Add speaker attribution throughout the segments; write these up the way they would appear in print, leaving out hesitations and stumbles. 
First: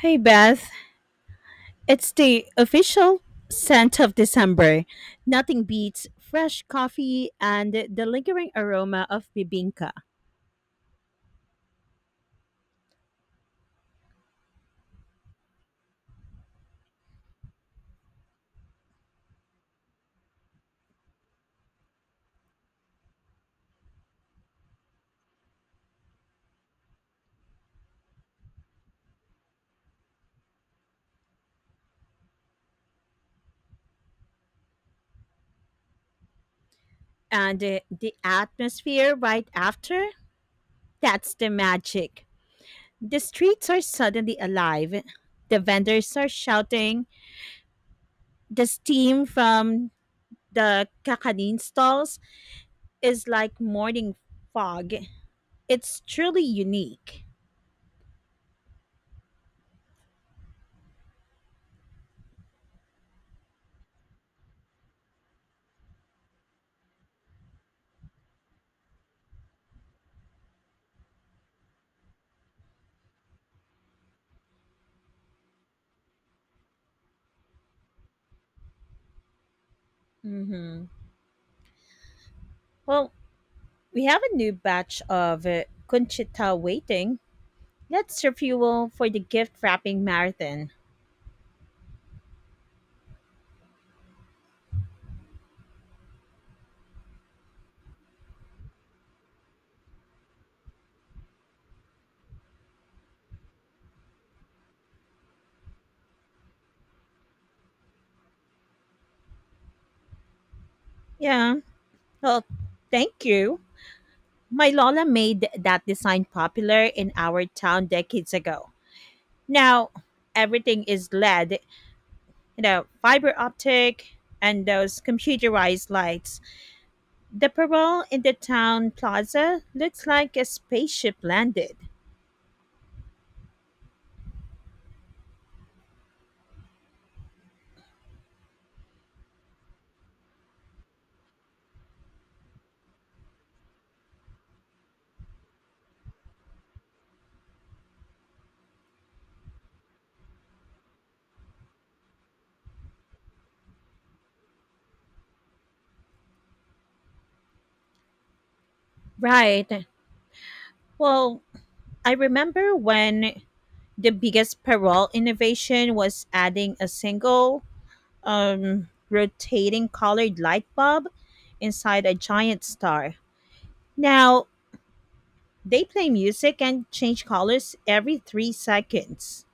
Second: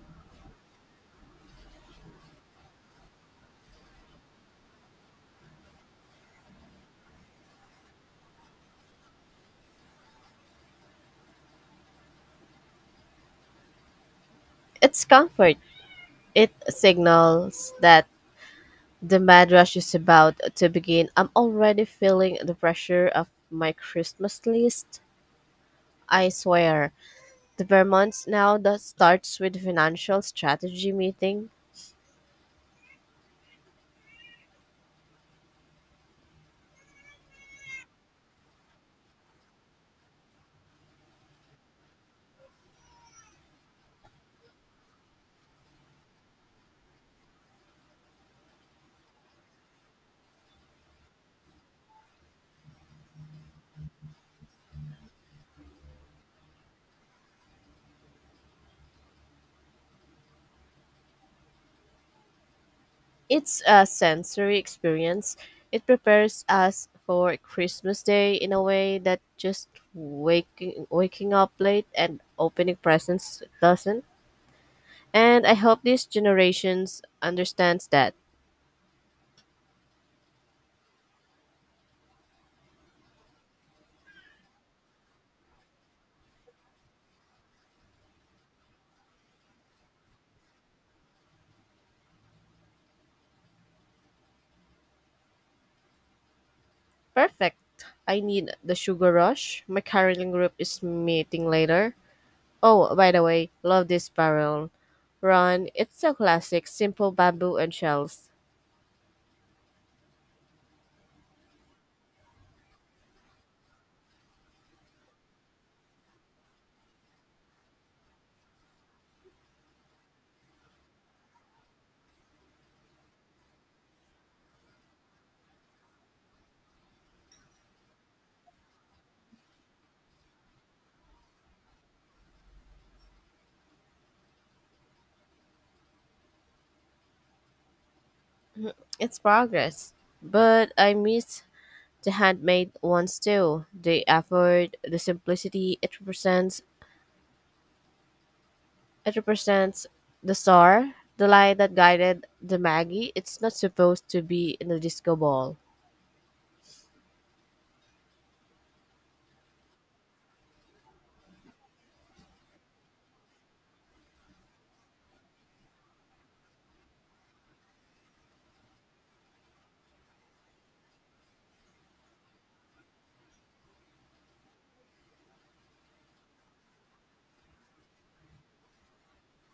Speaker 1: Hey Beth, it's the official scent of December. Nothing beats fresh coffee and the lingering aroma of bibinka.
Speaker 2: Its comfort. It signals that the mad rush is about to begin. I'm already feeling the pressure of my Christmas list. I swear. The Vermont's now that starts with financial strategy meeting.
Speaker 1: And The atmosphere right after, that's the magic. The streets are suddenly alive. The vendors are shouting. The steam from the kakanin stalls is like morning fog. It's truly unique.
Speaker 2: It's a sensory experience. It prepares us for Christmas Day in a way that just waking up late and opening presents doesn't. And I hope these generations understands that.
Speaker 1: Mhm. Well, we have a new batch of Conchita waiting. Let's refuel for the gift wrapping marathon.
Speaker 2: Perfect. I need the sugar rush. My caroling group is meeting later. Oh, by the way, love this barrel. Ron, it's so classic, simple bamboo and shells.
Speaker 1: Yeah. Well, thank you. My Lola made that design popular in our town decades ago. Now everything is LED, you know, fiber optic and those computerized lights. The parole in the town plaza looks like a spaceship landed.
Speaker 2: It's progress. But I miss the handmade ones too. The effort, the simplicity it represents. It represents the star, the light that guided the Maggie. It's not supposed to be in the disco ball.
Speaker 1: Right. Well, I remember when the biggest parole innovation was adding a single rotating colored light bulb inside a giant star. Now, they play music and change colors every 3 seconds.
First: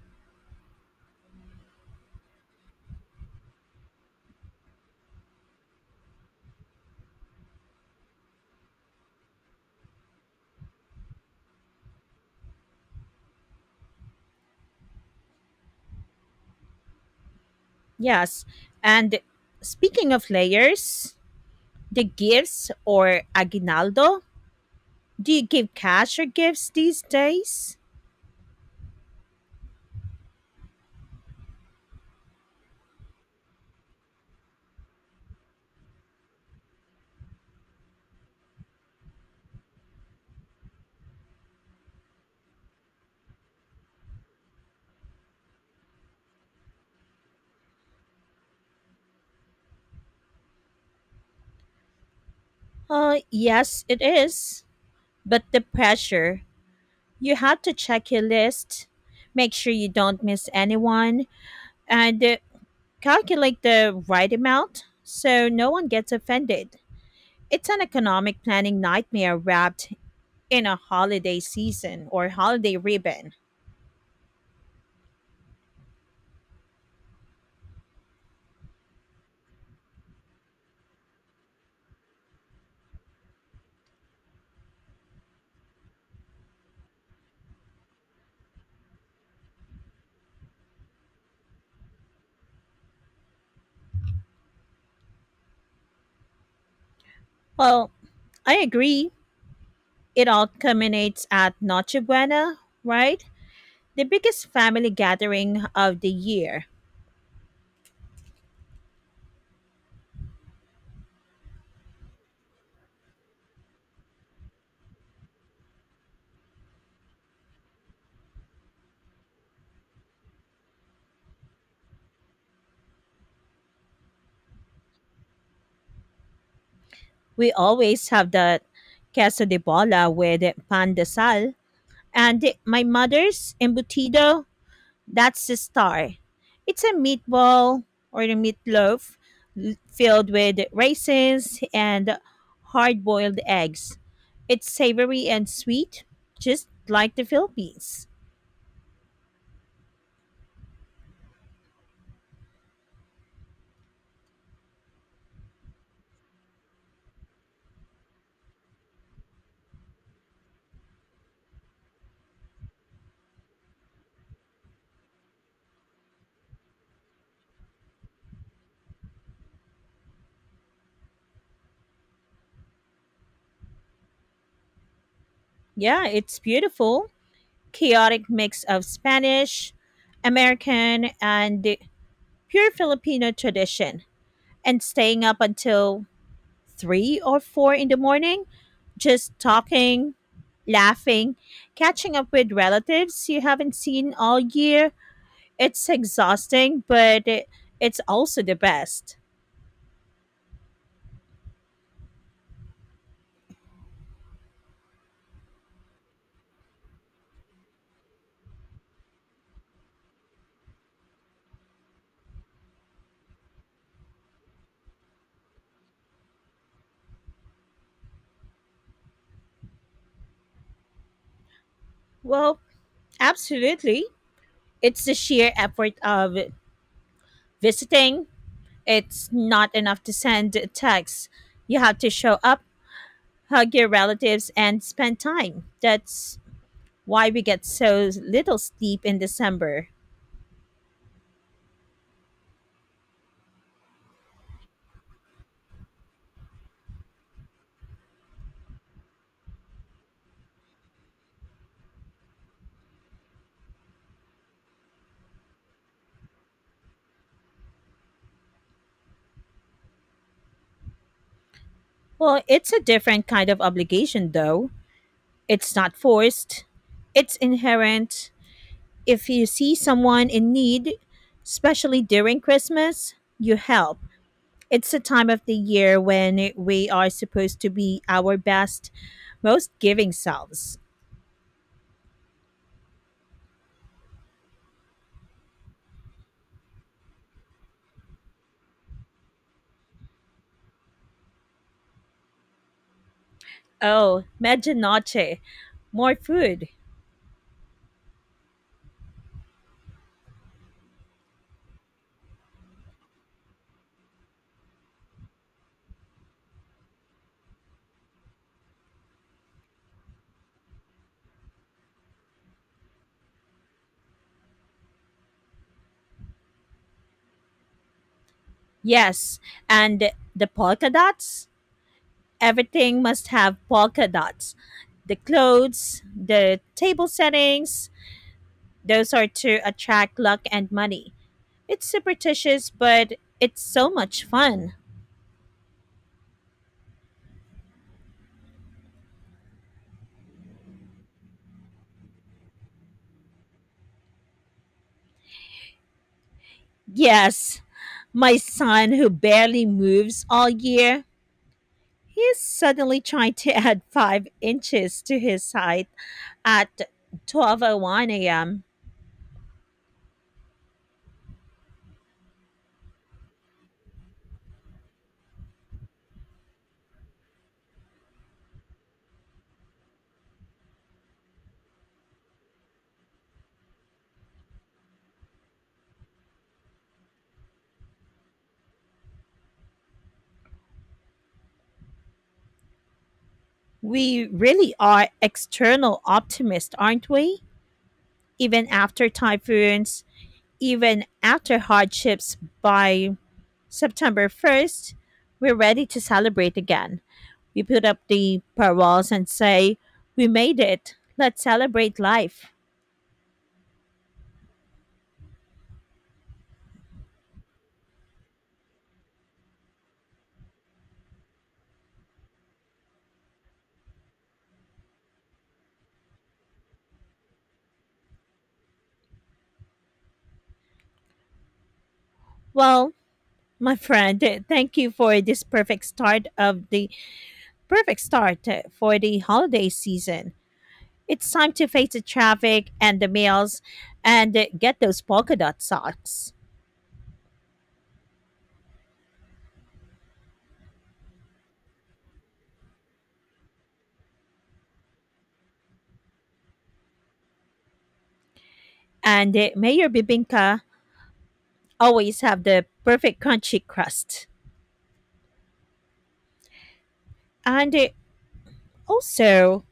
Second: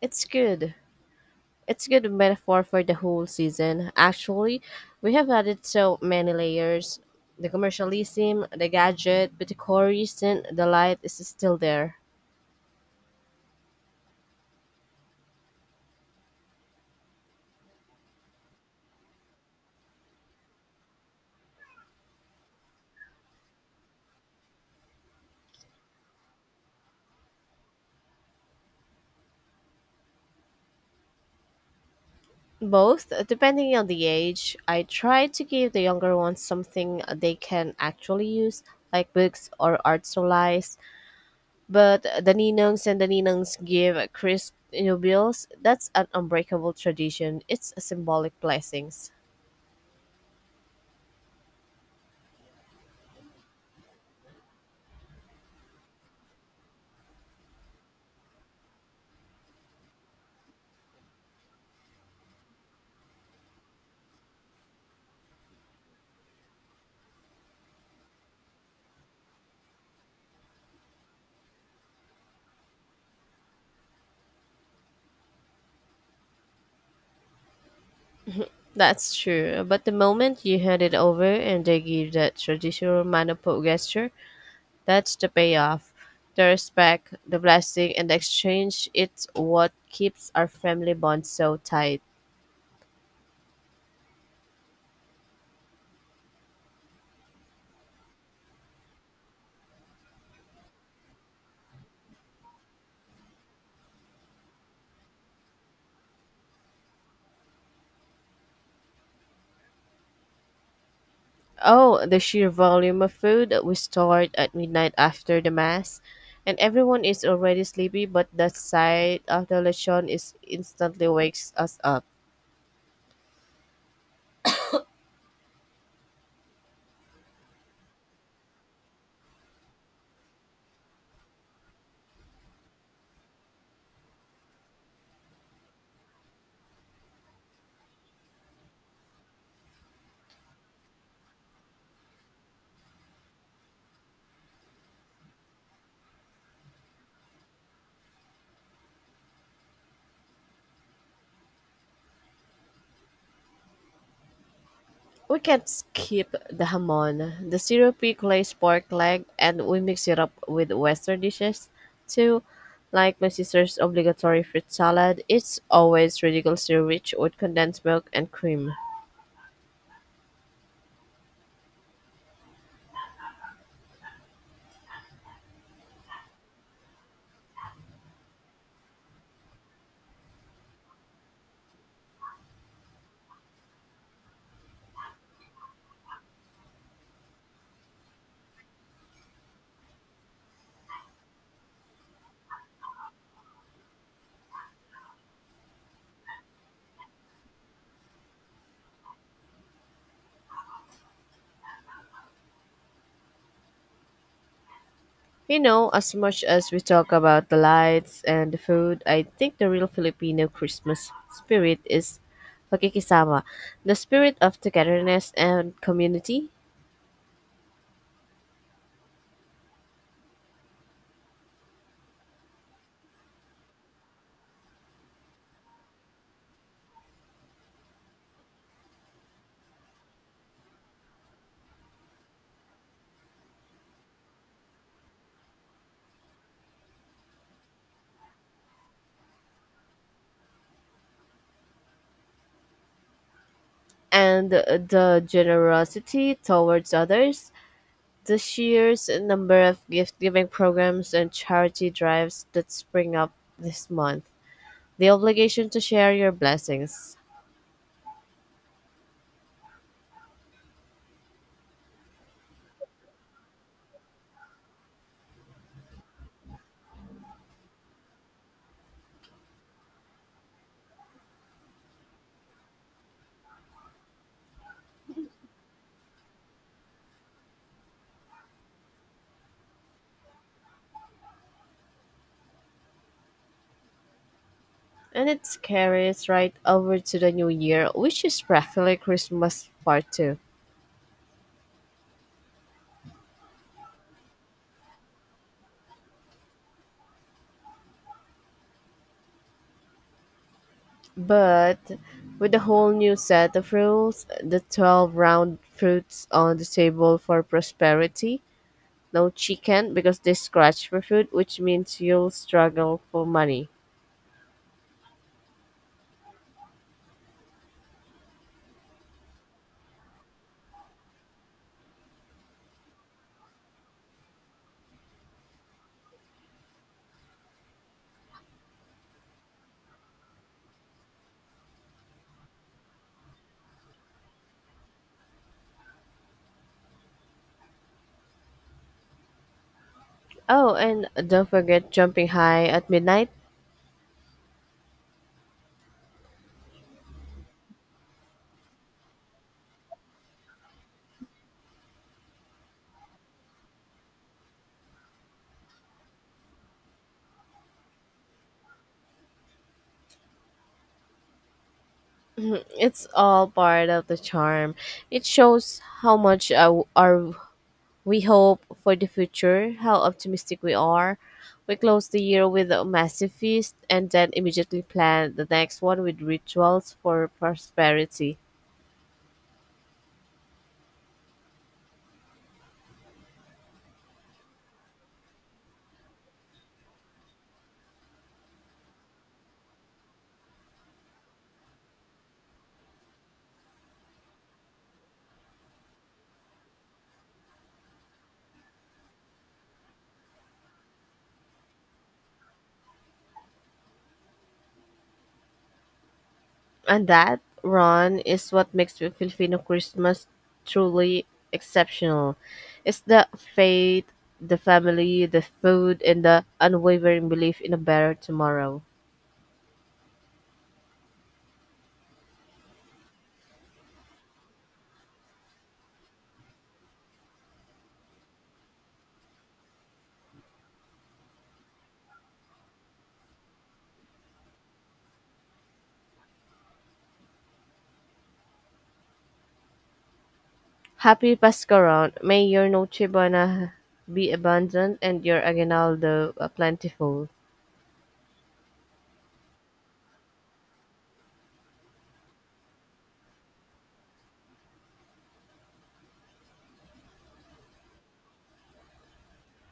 Speaker 2: It's good. It's a good metaphor for the whole season. Actually, we have added so many layers. The commercialism, the gadget, but the core reason the light is still there.
Speaker 1: Yes. And speaking of layers, the gifts or aguinaldo, do you give cash or gifts these days?
Speaker 2: Both, depending on the age, I try to give the younger ones something they can actually use, like books or art supplies. But the ninongs and the ninongs give crisp new bills. That's an unbreakable tradition. It's a symbolic blessings.
Speaker 1: Yes, it is. But the pressure, you have to check your list, make sure you don't miss anyone, and calculate the right amount so no one gets offended. It's an economic planning nightmare wrapped in a holiday season or holiday ribbon.
Speaker 2: That's true, but the moment you hand it over and they give that traditional manipo gesture, that's the payoff. The respect, the blessing, and the exchange, it's what keeps our family bond so tight.
Speaker 1: Well, I agree. It all culminates at Noche Buena, right? The biggest family gathering of the year.
Speaker 2: Oh, the sheer volume of food we start at midnight after the mass, and everyone is already sleepy, but the sight of the lechon is instantly wakes us up.
Speaker 1: We always have the queso de bola with pan de sal and my mother's embutido. That's the star. It's a meatball or a meatloaf filled with raisins and hard boiled eggs. It's savory and sweet, just like the Philippines.
Speaker 2: We can't skip the hamon, the syrupy glazed pork leg, and we mix it up with Western dishes too, like my sister's obligatory fruit salad. It's always ridiculously rich with condensed milk and cream.
Speaker 1: Yeah, it's beautiful. Chaotic mix of Spanish, American, and the pure Filipino tradition. And staying up until 3 or 4 in the morning just talking, laughing, catching up with relatives you haven't seen all year. It's exhausting, but it's also the best.
Speaker 2: You know, as much as we talk about the lights and the food, I think the real Filipino Christmas spirit is pakikisama, the spirit of togetherness and community,
Speaker 1: Well, absolutely. It's the sheer effort of visiting. It's not enough to send texts. You have to show up, hug your relatives, and spend time. That's why we get so little sleep in December.
Speaker 2: and the generosity towards others. The sheer number of gift giving programs and charity drives that spring up this month, the obligation to share your blessings.
Speaker 1: Well, it's a different kind of obligation, though. It's not forced, it's inherent. If you see someone in need, especially during Christmas, you help. It's a time of the year when we are supposed to be our best, most giving selves.
Speaker 2: And it carries right over to the new year, which is practically Christmas part two.
Speaker 1: Oh, medianoche, more food.
Speaker 2: But with a whole new set of rules, the 12 round fruits on the table for prosperity, no chicken because they scratch for food, which means you'll struggle for money.
Speaker 1: Yes, and the polka dots? Everything must have polka dots, the clothes, the table settings, those are to attract luck and money. It's superstitious, but it's so much fun.
Speaker 2: Oh, and don't forget jumping high at midnight.
Speaker 1: Yes, my son, who barely moves all year, he is suddenly trying to add 5 inches to his height at 12:01 a.m.
Speaker 2: It's all part of the charm. It shows how much our we hope for the future, how optimistic we are. We close the year with a massive feast and then immediately plan the next one with rituals for prosperity.
Speaker 1: We really are external optimists, aren't we? Even after typhoons, even after hardships, by September 1st, we're ready to celebrate again. We put up the paroles and say, we made it. Let's celebrate life.
Speaker 2: And that, Ron, is what makes the Filipino Christmas truly exceptional. It's the faith, the family, the food, and the unwavering belief in a better tomorrow.
Speaker 1: Well, my friend, thank you for this perfect start of the perfect start for the holiday season. It's time to face the traffic and the meals and get those polka dot socks.
Speaker 2: Happy Pascaround! May your Noche Buena be abundant and your aguinaldo plentiful.
Speaker 1: And Mayor Bibinka always have the perfect crunchy crust. And also,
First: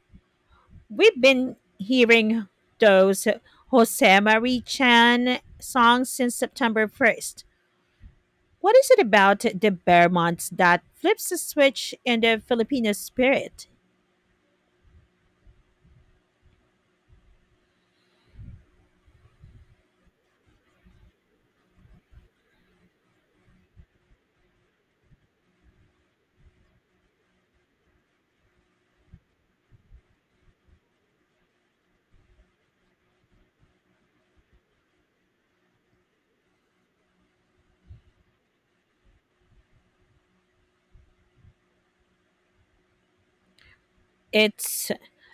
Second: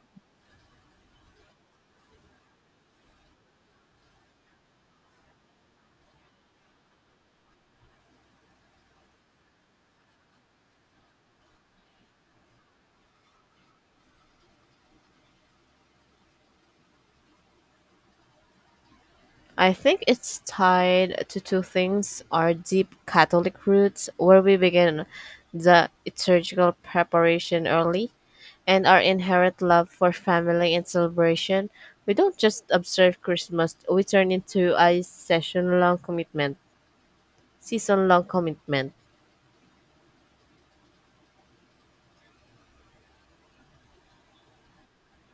Speaker 1: we've been hearing those Jose Marie Chan songs since September 1st. What is it about the Bearmonts that flips the switch in the Filipino spirit?
Speaker 2: I think it's tied to two things our deep Catholic roots, where we begin the liturgical preparation early, and our inherent love for family and celebration. We don't just observe Christmas, we turn into a season long commitment.
Speaker 1: It's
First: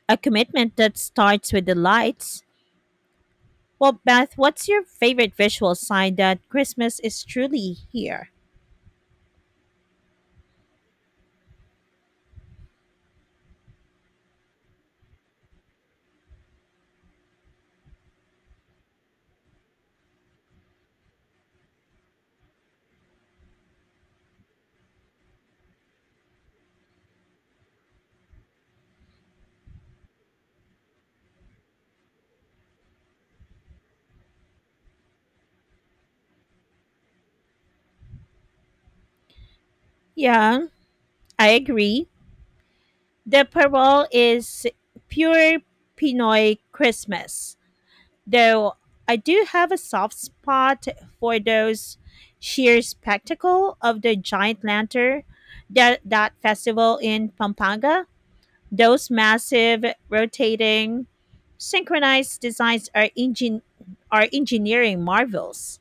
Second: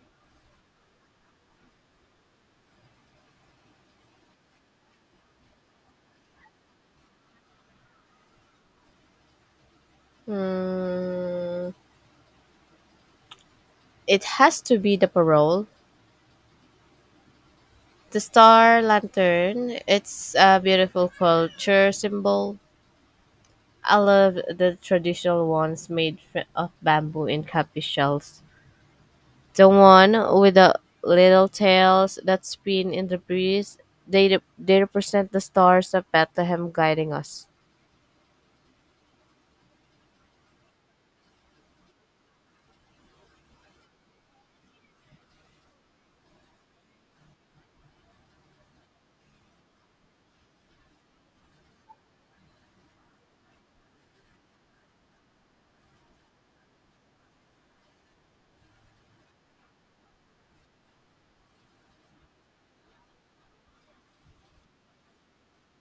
Speaker 1: a commitment that starts with the lights. Well, Beth, what's your favorite visual sign that Christmas is truly here?
Speaker 2: Hmm, it has to be the parole. The Star Lantern, it's a beautiful culture symbol. I love the traditional ones made of bamboo and copy shells. The one with the little tails that spin in the breeze, they represent the stars of Bethlehem guiding us.
Speaker 1: Yeah, I agree. The parole is pure Pinoy Christmas, though I do have a soft spot for those sheer spectacle of the giant lantern that festival in Pampanga. Those massive rotating synchronized designs are are engineering marvels.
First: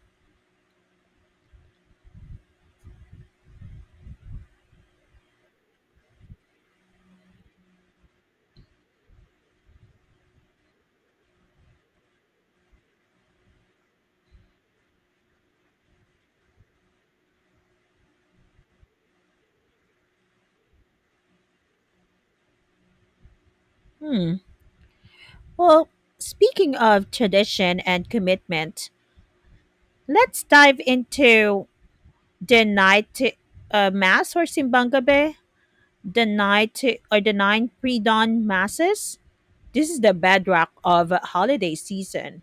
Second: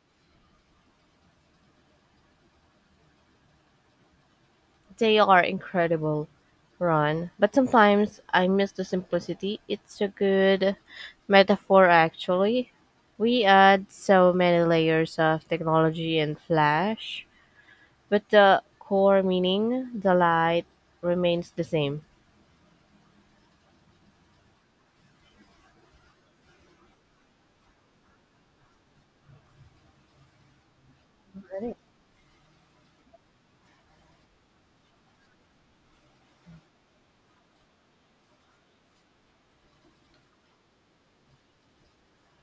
Speaker 2: They are incredible, Ron. But sometimes I miss the simplicity. It's a good metaphor, actually. We add so many layers of technology and flash, but the core meaning, the light, remains the same.
Speaker 1: Hmm. Well, speaking of tradition and commitment, let's dive into the night mass or Simbanga Bay, the night or the nine pre-dawn masses. This is the bedrock of holiday season.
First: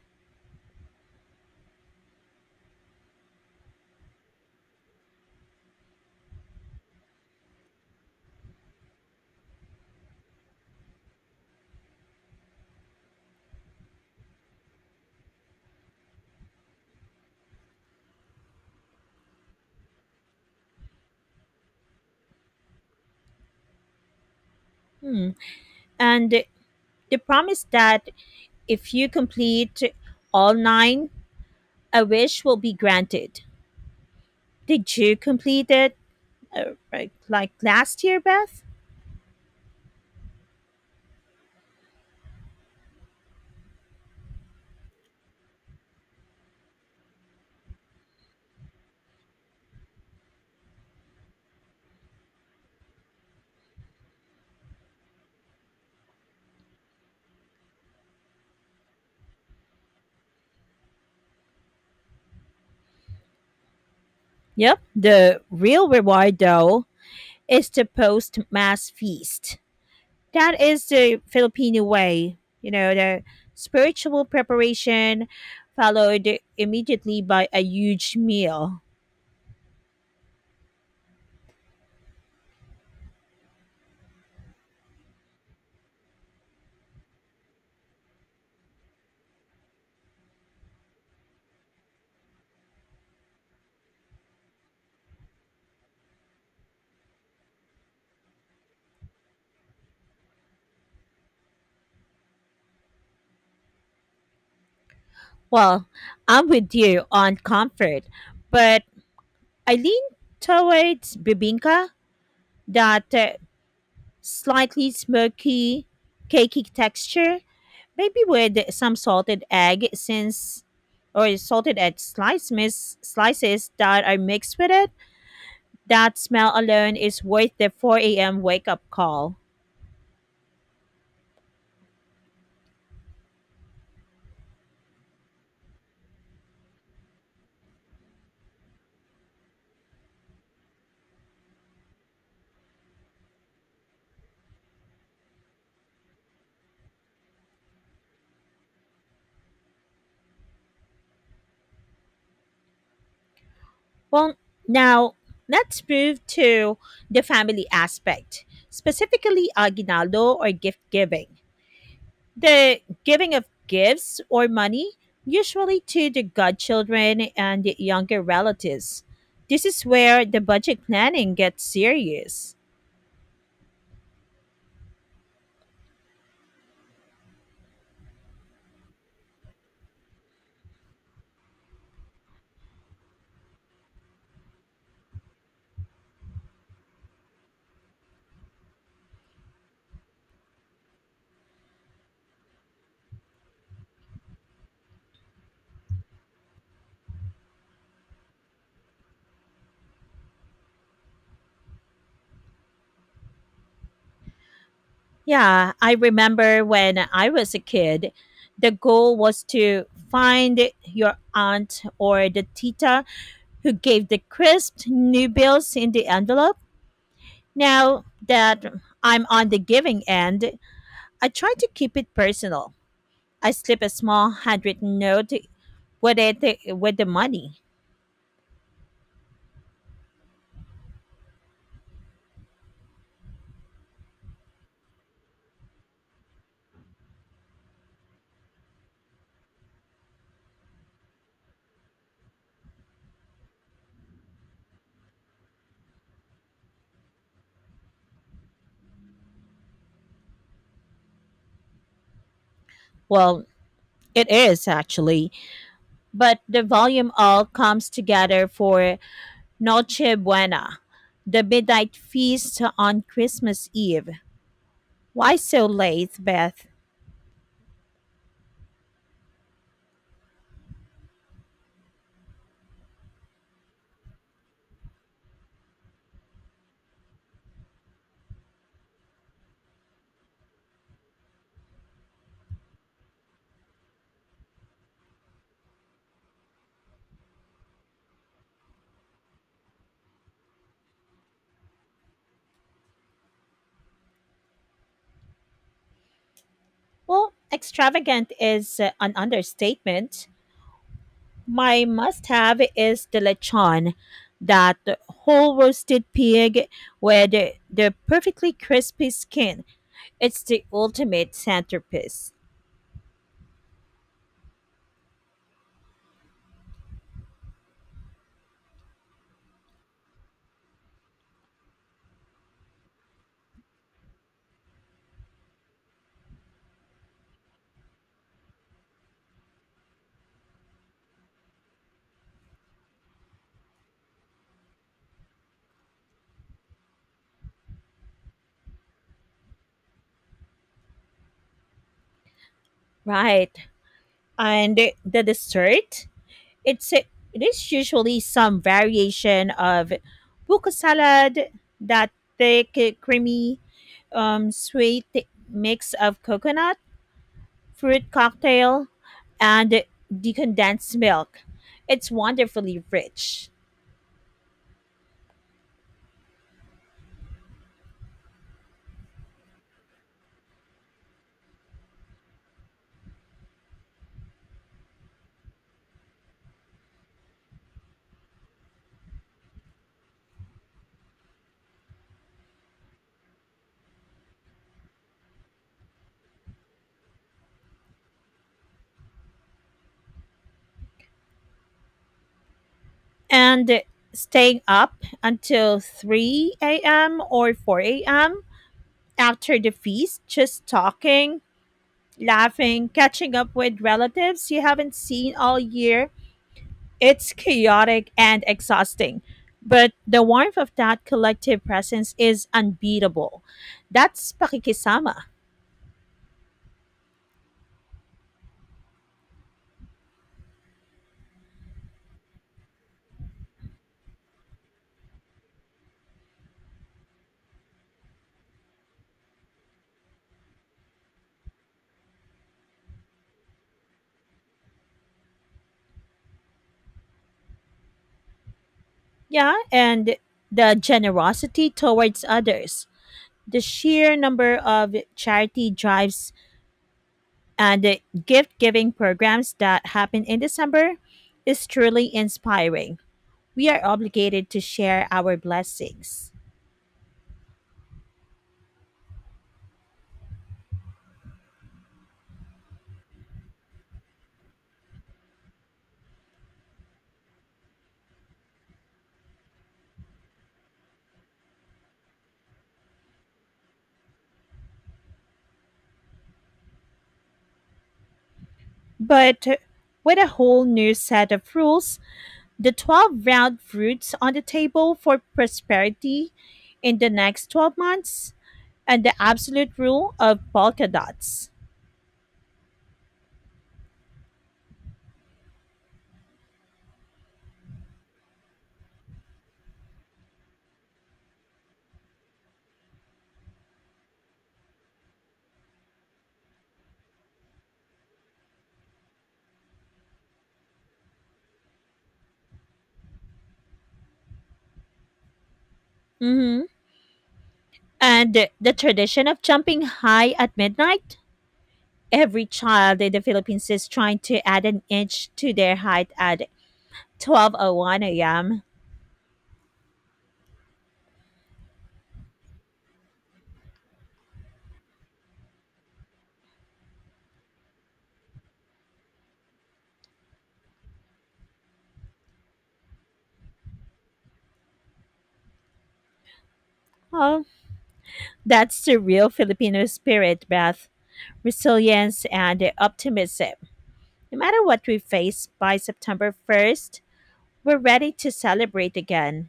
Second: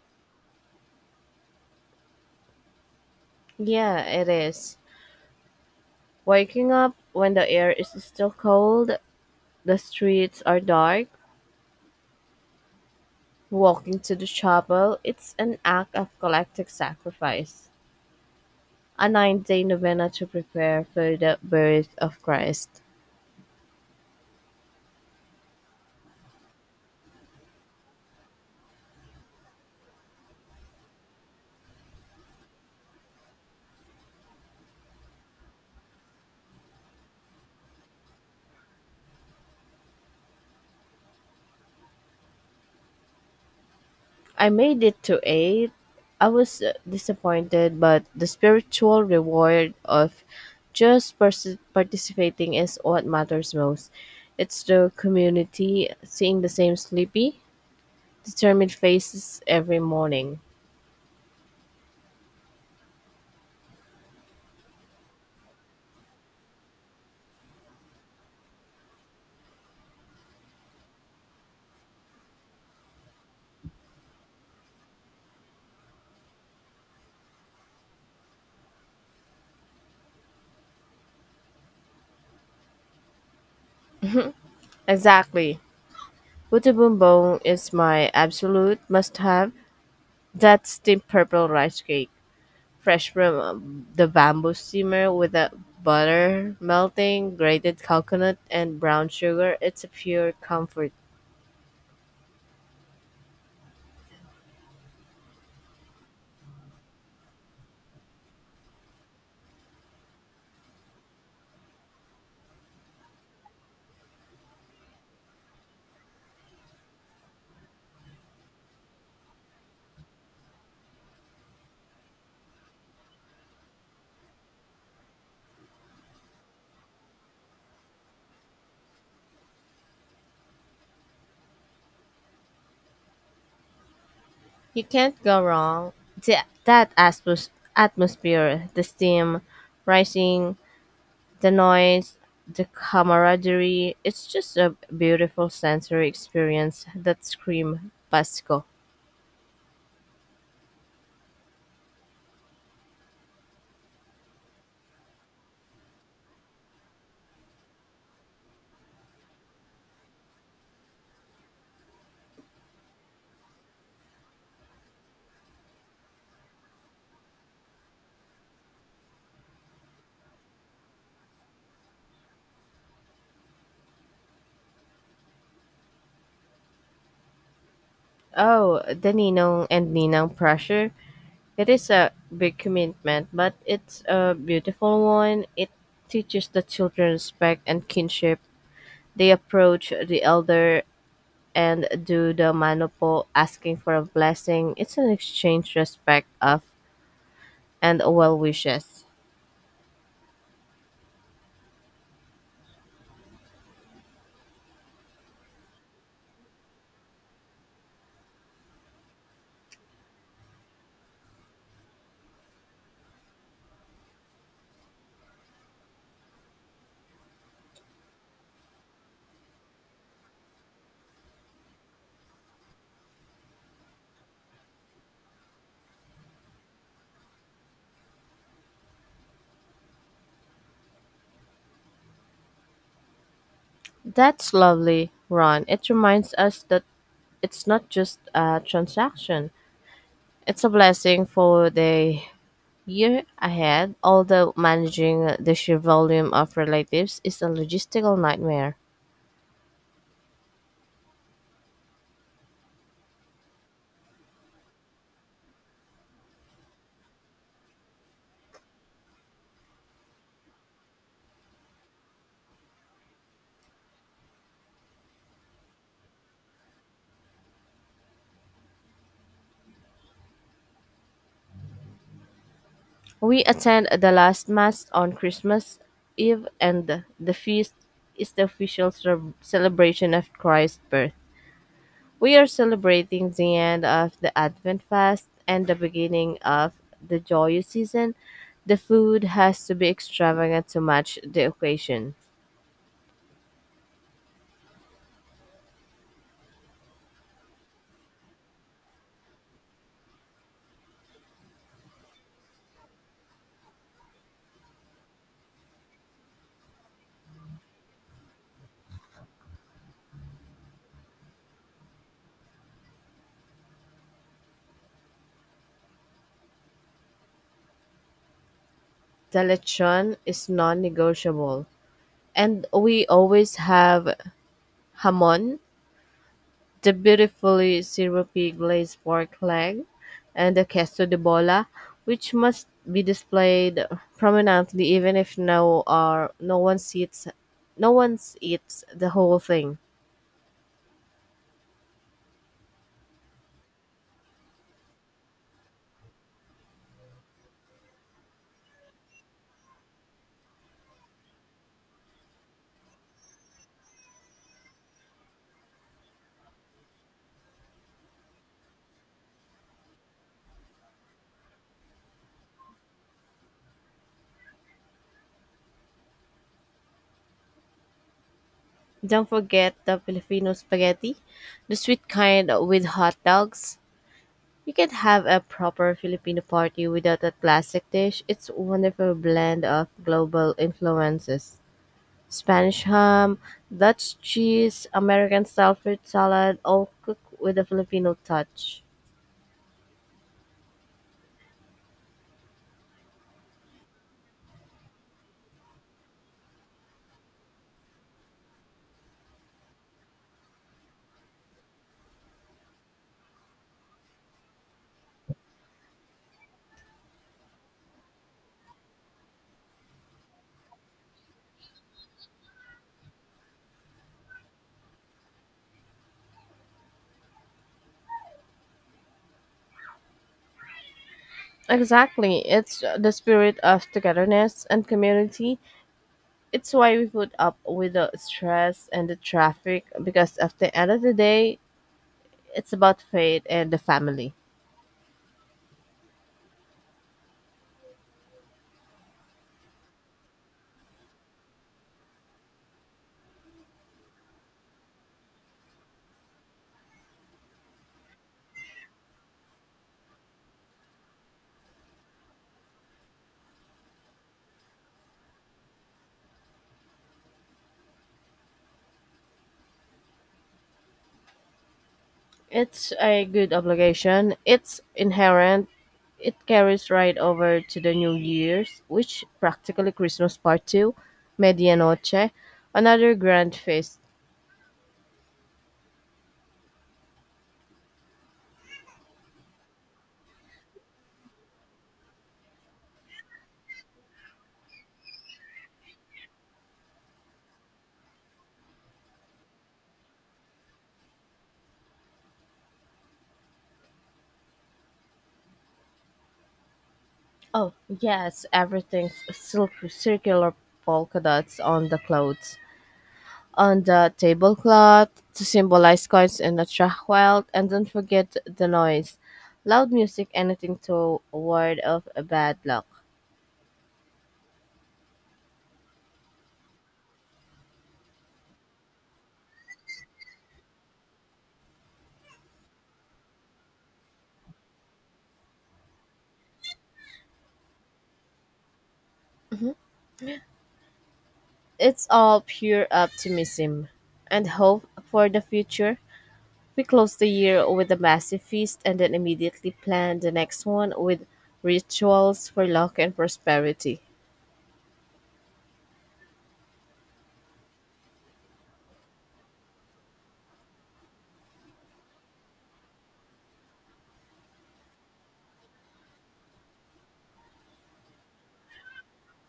Speaker 2: Yeah, it is. Waking up when the air is still cold, the streets are dark, walking to the chapel, it's an act of collective sacrifice. A nine-day novena to prepare for the birth of Christ.
Speaker 1: Hmm. And the promise that if you complete all nine, a wish will be granted. Did you complete it like last year, Beth?
Speaker 2: I made it to eight. I was disappointed, but the spiritual reward of just participating is what matters most. It's the community, seeing the same sleepy, determined faces every morning.
Speaker 1: Yep. The real reward, though, is the post mass feast. That is the Filipino way, you know, the spiritual preparation followed immediately by a huge meal.
Speaker 2: Exactly. Buto Bumbong is my absolute must have. That's the purple rice cake, fresh from the bamboo steamer with the butter melting, grated coconut, and brown sugar. It's a pure comfort.
Speaker 1: Well, I'm with you on comfort, but I lean towards bibinka, that slightly smoky, cakey texture, maybe with some salted egg since or salted egg slices that are mixed with it. That smell alone is worth the 4 a.m. wake up call.
Speaker 2: You can't go wrong. That atmosphere, the steam rising, the noise, the camaraderie, it's just a beautiful sensory experience that scream Pasco.
Speaker 1: Well, now let's move to the family aspect, specifically aguinaldo or gift giving. The giving of gifts or money, usually to the godchildren and the younger relatives. This is where the budget planning gets serious.
Speaker 2: Oh, the Ninong and Ninang pressure. It is a big commitment, but it's a beautiful one. It teaches the children respect and kinship. They approach the elder and do the manopo, asking for a blessing. It's an exchange respect of and well wishes.
Speaker 1: Yeah, I remember when I was a kid, the goal was to find your aunt or the tita who gave the crisp new bills in the envelope. Now that I'm on the giving end, I try to keep it personal. I slip a small handwritten note with it with the money.
Speaker 2: That's lovely, Ron. It reminds us that it's not just a transaction. It's a blessing for the year ahead, although managing the sheer volume of relatives is a logistical nightmare.
Speaker 1: Well, it is actually, but the volume all comes together for Noche Buena, the midnight feast on Christmas Eve. Why so late, Beth?
Speaker 2: We attend the last mass on Christmas Eve, and the feast is the official celebration of Christ's birth. We are celebrating the end of the Advent fast and the beginning of the joyous season. The food has to be extravagant to match the occasion.
Speaker 1: Well, extravagant is an understatement. My must have is the lechon, that whole roasted pig with the perfectly crispy skin. It's the ultimate centerpiece.
Speaker 2: The lechon is non-negotiable, and we always have hamon, the beautifully syrupy glazed pork leg, and the queso de bola, which must be displayed prominently even if no one eats no one eats the whole thing.
Speaker 1: Right. And the dessert? It's it is usually some variation of buko salad, that thick, creamy, sweet mix of coconut fruit cocktail and decondensed milk. It's wonderfully rich.
Speaker 2: Don't forget the Filipino spaghetti, the sweet kind with hot dogs. You can have a proper Filipino party without a classic dish. It's a wonderful blend of global influences. Spanish ham, Dutch cheese, American style fruit salad, all cooked with a Filipino touch.
Speaker 1: And staying up until 3 a.m. or 4 a.m. after the feast, just talking, laughing, catching up with relatives you haven't seen all year. It's chaotic and exhausting, but the warmth of that collective presence is unbeatable. That's pakikisama.
Speaker 2: Exactly. It's the spirit of togetherness and community. It's why we put up with the stress and the traffic because at the end of the day, it's about faith and the family.
Speaker 1: Yeah, and the generosity towards others. The sheer number of charity drives and the gift giving programs that happen in December is truly inspiring. We are obligated to share our blessings.
Speaker 2: It's a good obligation. It's inherent. It carries right over to the New Year's, which practically Christmas part two, Medianoche, another grand feast.
Speaker 1: But with a whole new set of rules, the 12 round fruits on the table for prosperity in the next 12 months, and the absolute rule of polka dots.
Speaker 2: Oh, yes, everything's silk circular polka dots on the clothes, on the tablecloth to symbolize coins and attract wealth, and don't forget the noise. Loud music, anything to ward off a bad luck.
Speaker 1: Hmm. And the tradition of jumping high at midnight. Every child in the Philippines is trying to add an inch to their height at 12:01 a.m.
Speaker 2: It's all pure optimism and hope for the future. We close the year with a massive feast and then immediately plan the next one with rituals for luck and prosperity.
Speaker 1: Oh, that's the real Filipino spirit, Beth. Resilience and optimism. No matter what we face by September 1st, we're ready to celebrate again.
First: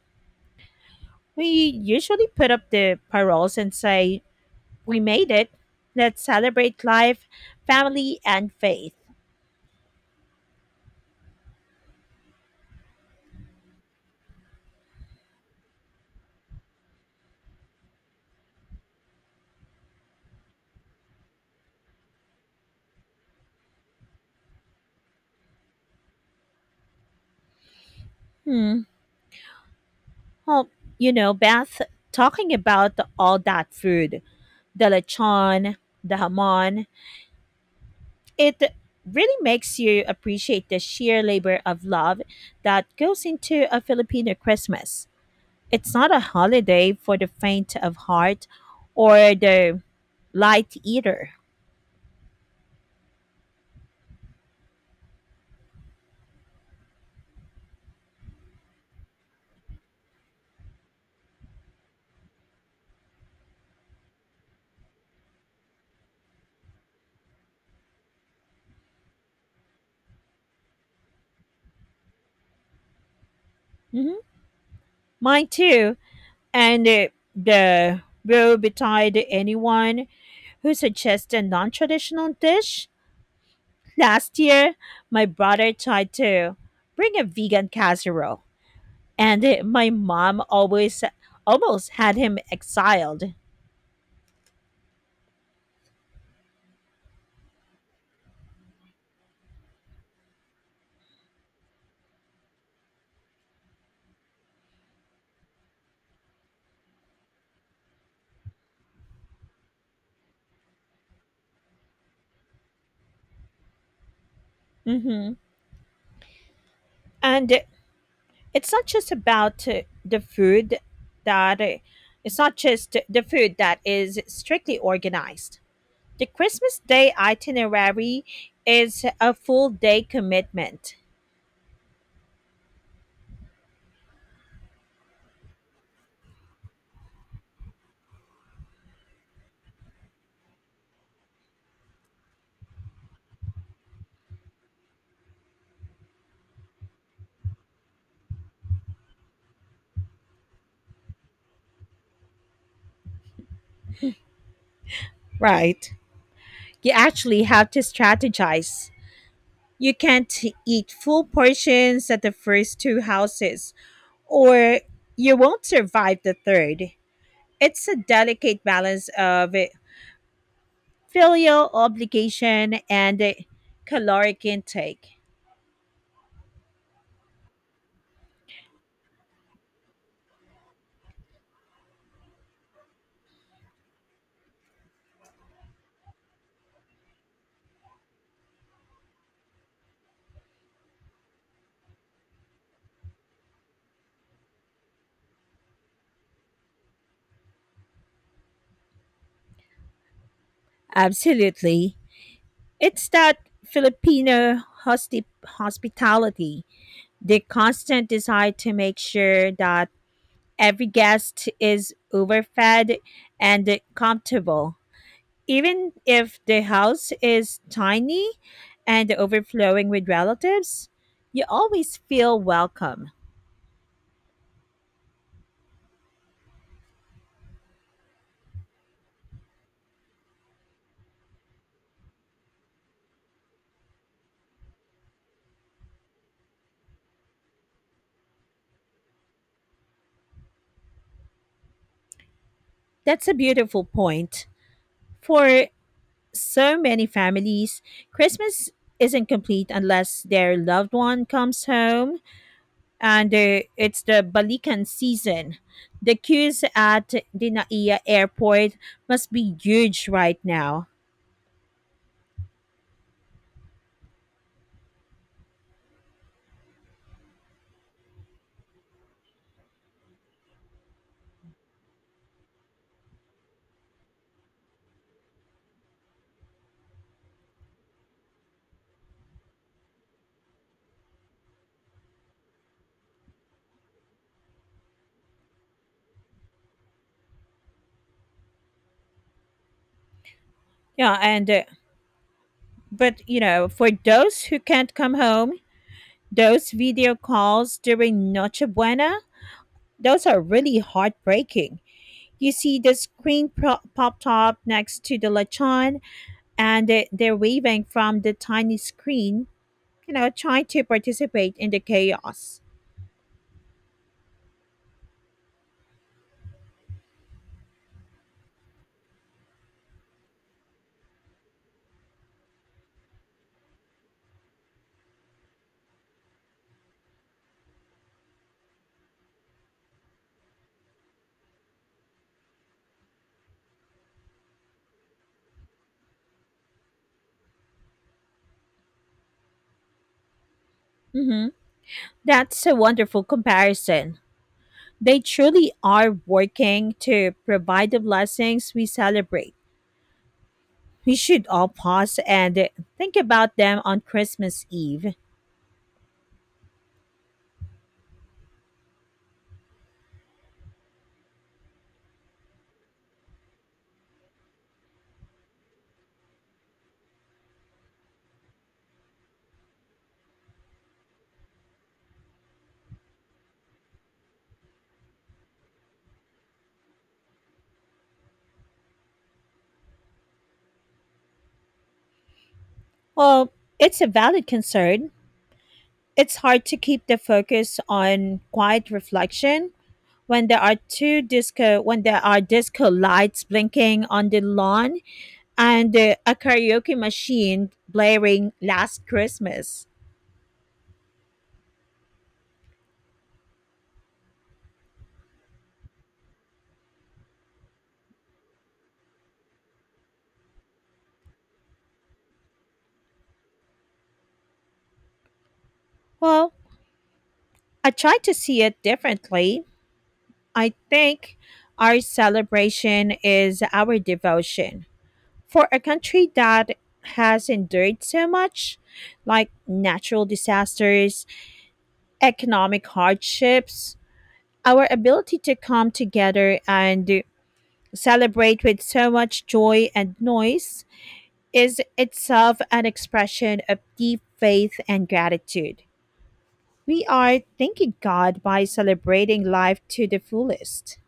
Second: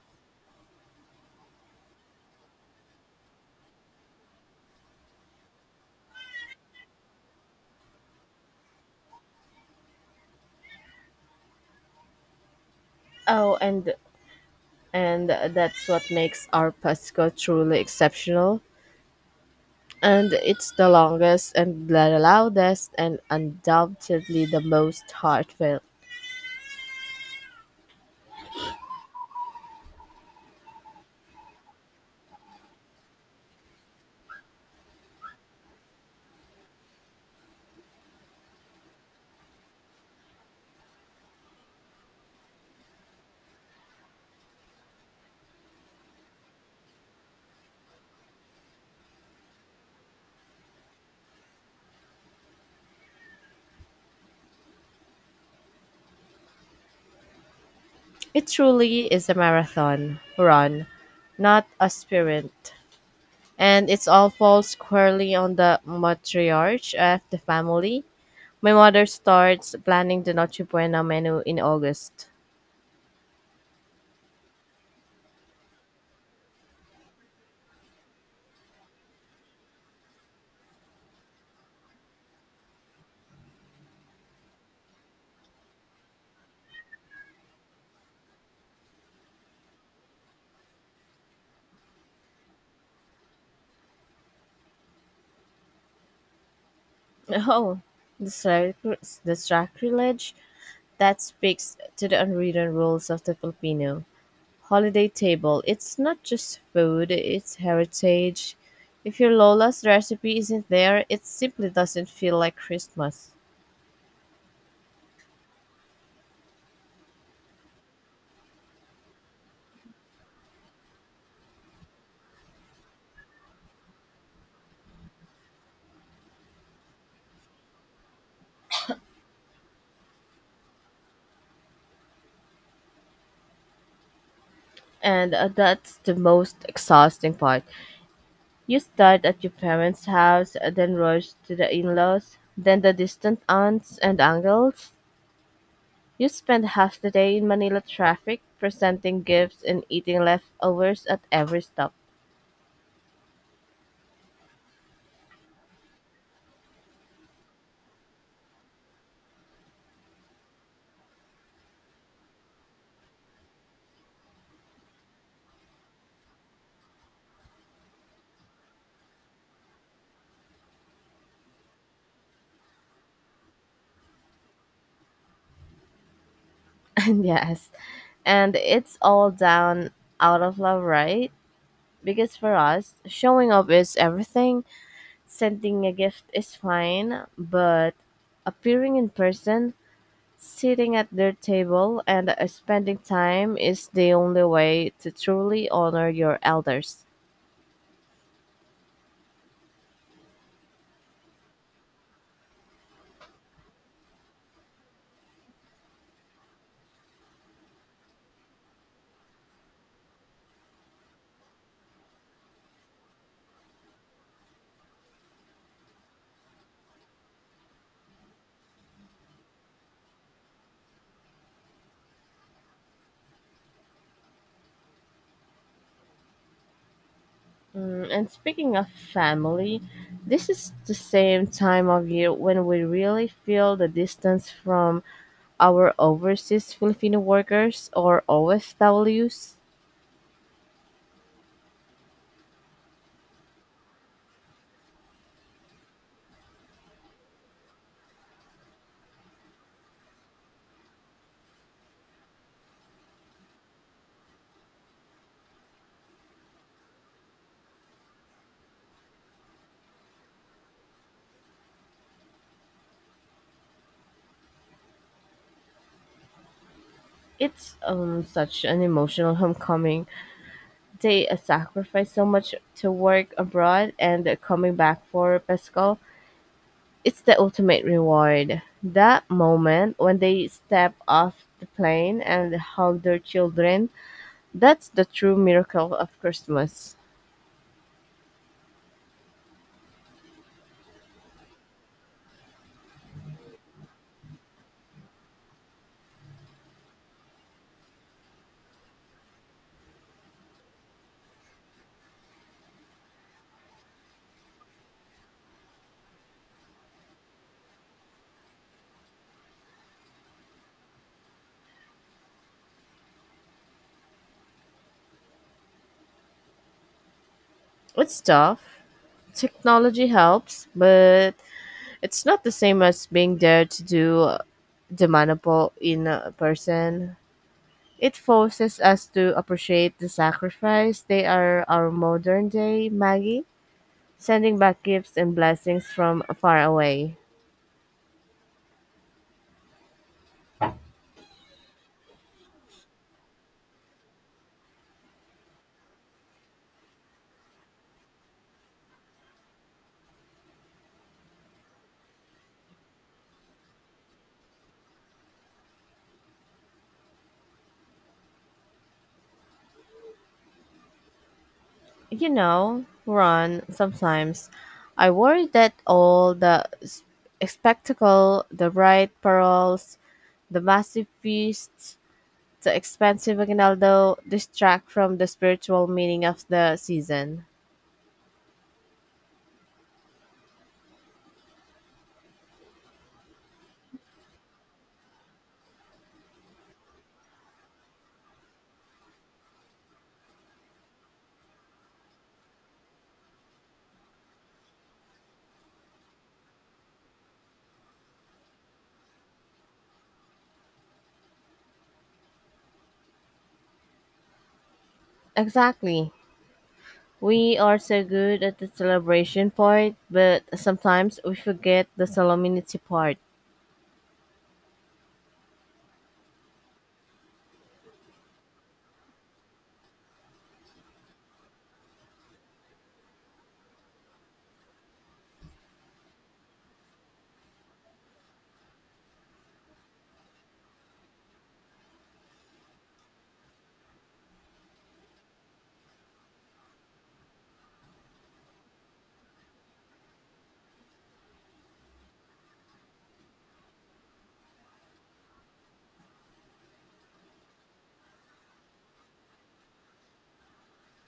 Speaker 1: We usually put up the paroles and say, we made it. Let's celebrate life, family, and faith.
Speaker 2: Oh, and and that's what makes our Pasco truly exceptional. And it's the longest and the loudest and undoubtedly the most heartfelt.
Speaker 1: Hmm. Well, you know, Beth, talking about all that food, the lechon, the hamon, it really makes you appreciate the sheer labor of love that goes into a Filipino Christmas. It's not a holiday for the faint of heart or the light eater.
Speaker 2: It truly is a marathon run, not a sprint, and it's all falls squarely on the matriarch of the family. My mother starts planning the Noche Buena menu in August.
Speaker 1: Mhm. Mine too. And the woe betide anyone who suggests a non traditional dish. Last year, my brother tried to bring a vegan casserole, and my mom always almost had him exiled.
Speaker 2: Oh, the the sacrilege that speaks to the unwritten rules of the Filipino holiday table. It's not just food; it's heritage. If your Lola's recipe isn't there, it simply doesn't feel like Christmas.
Speaker 1: Hmm. And it's not just about the food that it's not just the food that is strictly organized. The Christmas Day itinerary is a full day commitment.
Speaker 2: And That's the most exhausting part. You start at your parents' house, then rush to the in-laws, then the distant aunts and uncles. You spend half the day in Manila traffic, presenting gifts and eating leftovers at every stop.
Speaker 1: Right. You actually have to strategize. You can't eat full portions at the first two houses, or you won't survive the third. It's a delicate balance of filial obligation and caloric intake.
Speaker 2: And yes, and it's all down out of love, right? Because for us, showing up is everything. Sending a gift is fine, but appearing in person, sitting at their table and spending time is the only way to truly honor your elders.
Speaker 1: Absolutely. It's that Filipino hospitality, the constant desire to make sure that every guest is overfed and comfortable. Even if the house is tiny and overflowing with relatives, you always feel welcome.
Speaker 2: Mm, and speaking of family, this is the same time of year when we really feel the distance from our overseas Filipino workers or OFWs.
Speaker 1: That's a beautiful point. For so many families, Christmas isn't complete unless their loved one comes home, and it's the Balikan season. The queues at Dinaia Airport must be huge right now.
Speaker 2: It's such an emotional homecoming. They sacrifice so much to work abroad and coming back for Pesco, it's the ultimate reward. That moment when they step off the plane and hug their children, that's the true miracle of Christmas.
Speaker 1: Yeah, and but you know, for those who can't come home, those video calls during Noche Buena, those are really heartbreaking. You see the screen popped up next to the lechon, and they're waving from the tiny screen, you know, trying to participate in the chaos.
Speaker 2: It's tough. Technology helps, but it's not the same as being there to do the maniple in person. It forces us to appreciate the sacrifice. They are our modern day Maggie, sending back gifts and blessings from far away.
Speaker 1: Mm-hmm. That's a wonderful comparison. They truly are working to provide the blessings we celebrate. We should all pause and think about them on Christmas Eve.
Speaker 2: You know, Ron, sometimes I worry that all the spectacle, the bright pearls, the massive feasts, the expensive aguinaldo distract from the spiritual meaning of the season.
Speaker 1: Well, it's a valid concern. It's hard to keep the focus on quiet reflection when there are two disco when there are disco lights blinking on the lawn and a karaoke machine blaring last Christmas.
Speaker 2: Exactly. We are so good at the celebration part, but sometimes we forget the solemnity part.
Speaker 1: Well, I try to see it differently. I think our celebration is our devotion. For a country that has endured so much, like natural disasters, economic hardships, our ability to come together and celebrate with so much joy and noise is itself an expression of deep faith and gratitude. We are thanking God by celebrating life to the fullest.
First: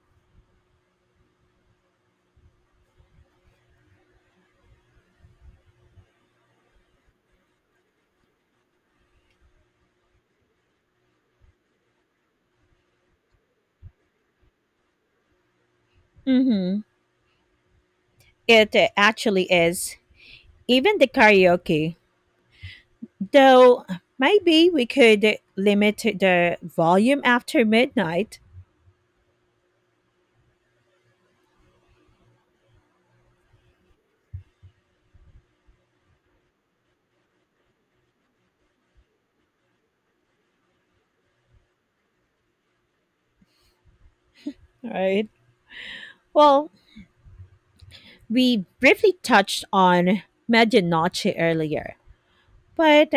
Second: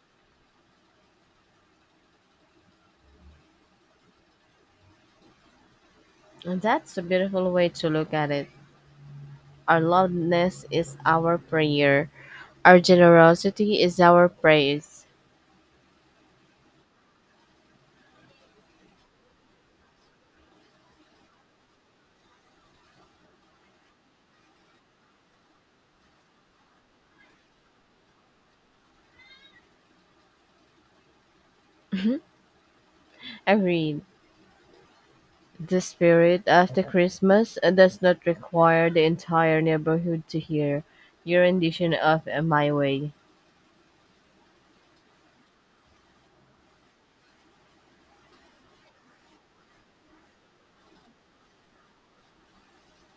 Speaker 2: And that's a beautiful way to look at it. Our loudness is our prayer. Our generosity is our praise.
Speaker 1: Mm hmm. It actually is. Even the karaoke. Though maybe we could limit the volume after midnight,
Speaker 2: I read, the spirit of the Christmas does not require the entire neighborhood to hear your rendition of My Way.
Speaker 1: right? Well, we briefly touched on medianoche earlier, but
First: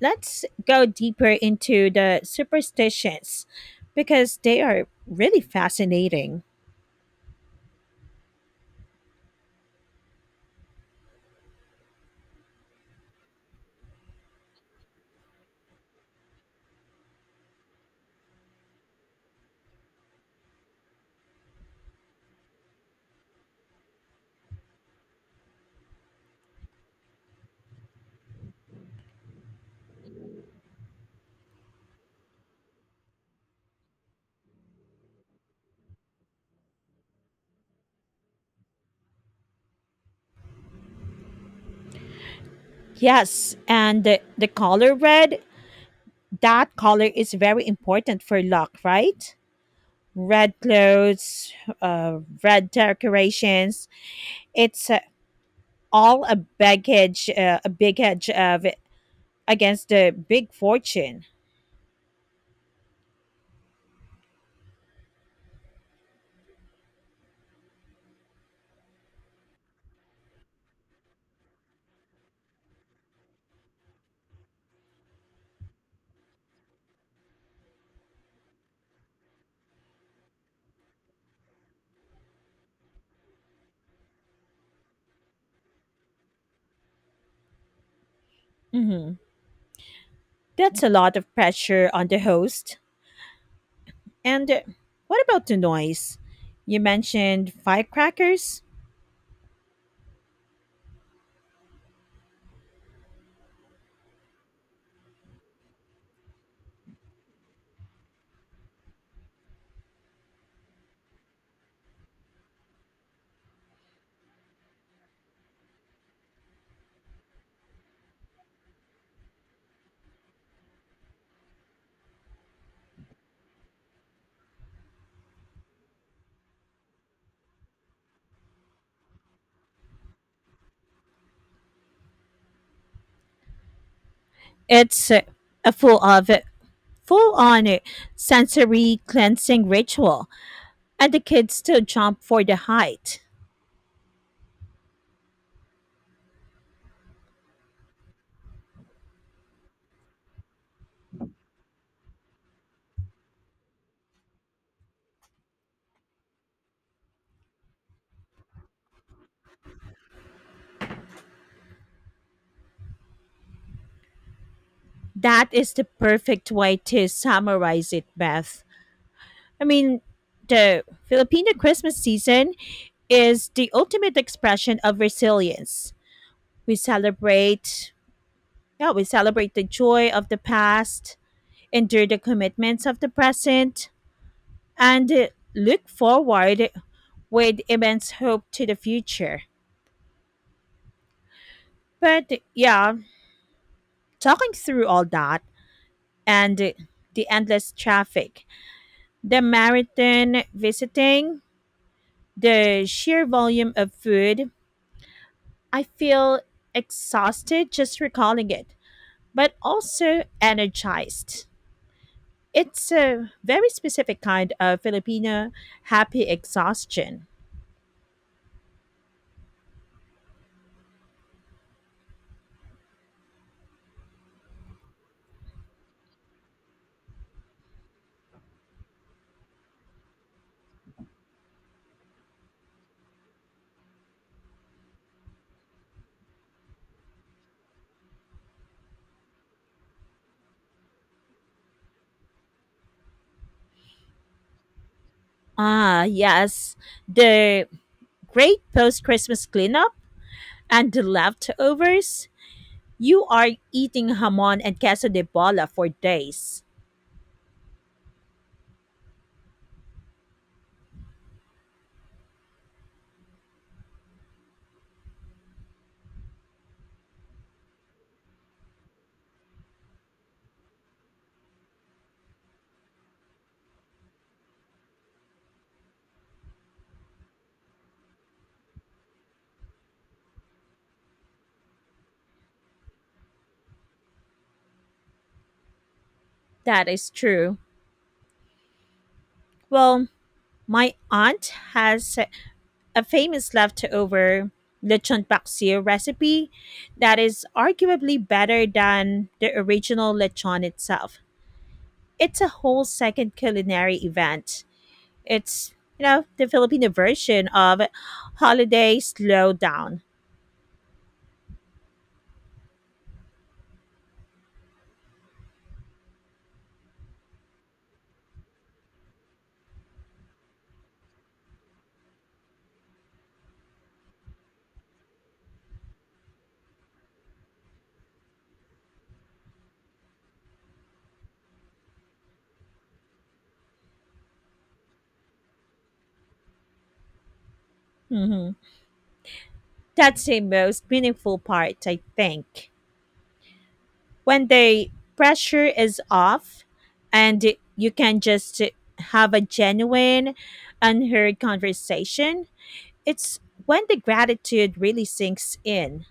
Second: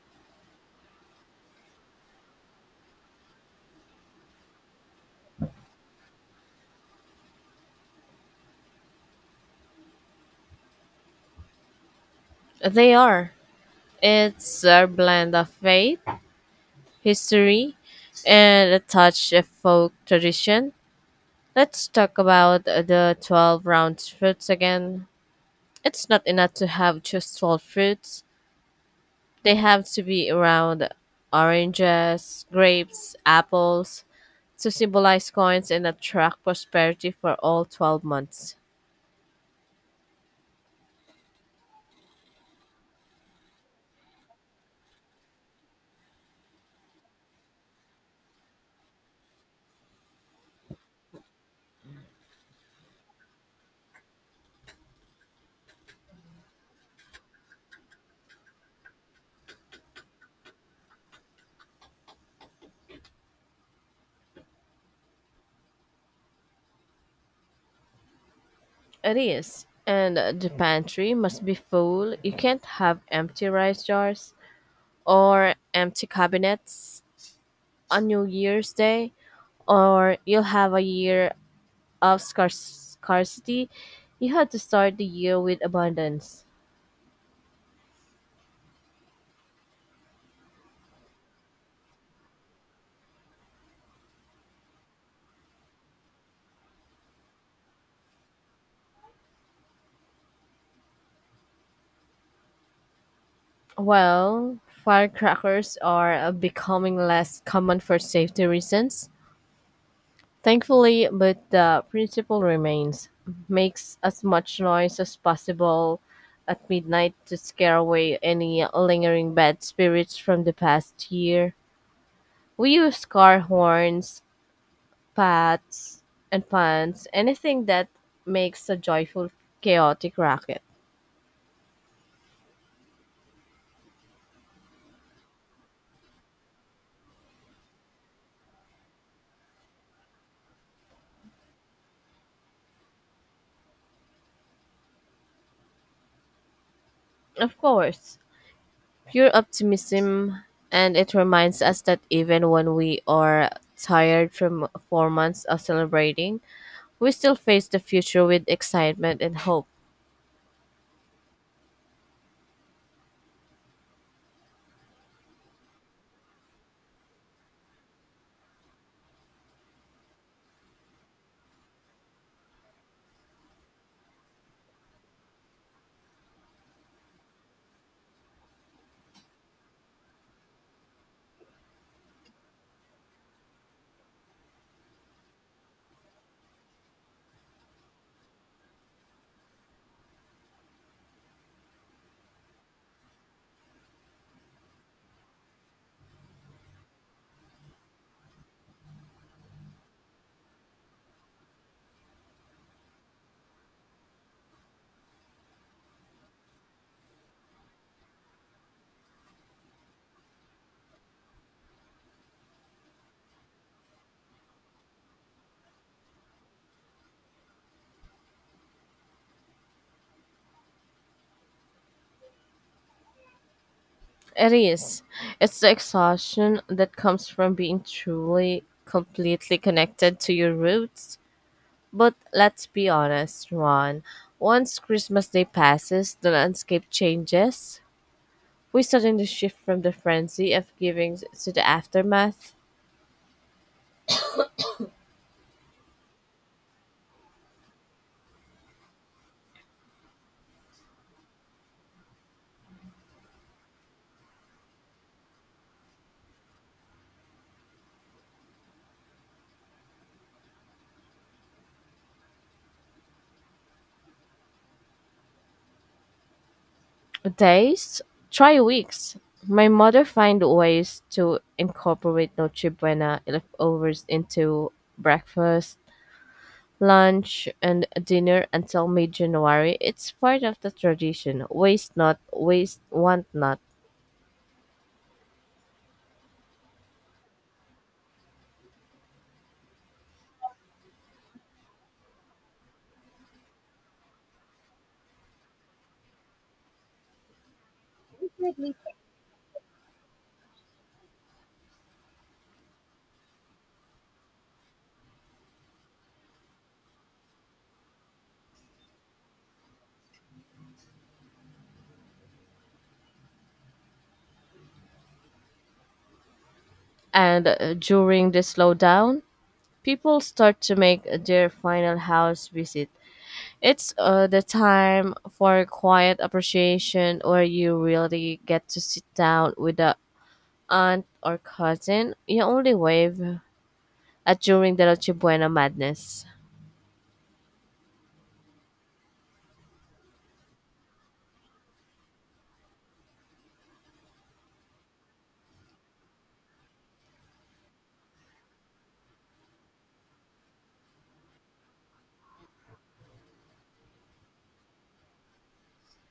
Speaker 1: let's go deeper into the superstitions because they are really fascinating.
Speaker 2: They are. It's a blend of faith, history, and a touch of folk tradition. Let's talk about the 12 round fruits again. It's not enough to have just 12 fruits. They have to be around oranges, grapes, apples to symbolize coins and attract prosperity for all 12 months.
Speaker 1: Yes, and the color red, that color is very important for luck, right? Red clothes, red decorations. It's all a baggage, a big hedge of against the big fortune.
Speaker 2: It is. And the pantry must be full. You can't have empty rice jars or empty cabinets on New Year's Day, or you'll have a year of scarcity. You have to start the year with abundance.
Speaker 1: Hmm. That's a lot of pressure on the host. And What about the noise? You mentioned firecrackers.
Speaker 2: Well, firecrackers are becoming less common for safety reasons, thankfully, but the principle remains. Makes as much noise as possible at midnight to scare away any lingering bad spirits from the past year. We use car horns, pats, and puns, anything that makes a joyful, chaotic racket.
Speaker 1: It's A full on sensory cleansing ritual, and the kids still jump for the height.
Speaker 2: Of course, pure optimism, and it reminds us that even when we are tired from 4 months of celebrating, we still face the future with excitement and hope.
Speaker 1: That is the perfect way to summarize it, Beth. I mean, the Filipino Christmas season is the ultimate expression of resilience. We celebrate, yeah, we celebrate the joy of the past, endure the commitments of the present, and look forward with immense hope to the future. But yeah, talking through all that and the endless traffic, the marathon visiting, the sheer volume of food, I feel exhausted just recalling it, but also energized. It's a very specific kind of Filipino happy exhaustion.
Speaker 2: It is. It's the exhaustion that comes from being truly, completely connected to your roots. But let's be honest, Ron. Once Christmas Day passes, the landscape changes. We suddenly shift from the frenzy of giving to the aftermath.
Speaker 1: Ah, yes, the great post Christmas cleanup and the leftovers. You are eating hamon and queso de bola for days.
Speaker 2: Days? Try weeks. My mother find ways to incorporate Noche Buena leftovers into breakfast, lunch, and dinner until mid-January. It's part of the tradition. Waste not, waste want not.
Speaker 1: That is true. Well, my aunt has a famous leftover lechon paksiw recipe that is arguably better than the original lechon itself. It's a whole second culinary event. It's, you know, the Filipino version of Holiday Slowdown.
Speaker 2: And During the slowdown, people start to make their final house visit. It's the time for quiet appreciation where you really get to sit down with the aunt or cousin, you only wave at during the Noche Buena madness.
Speaker 1: Hmm. That's the most meaningful part, I think. When the pressure is off and you can just have a genuine, unheard conversation, it's when the gratitude really sinks in.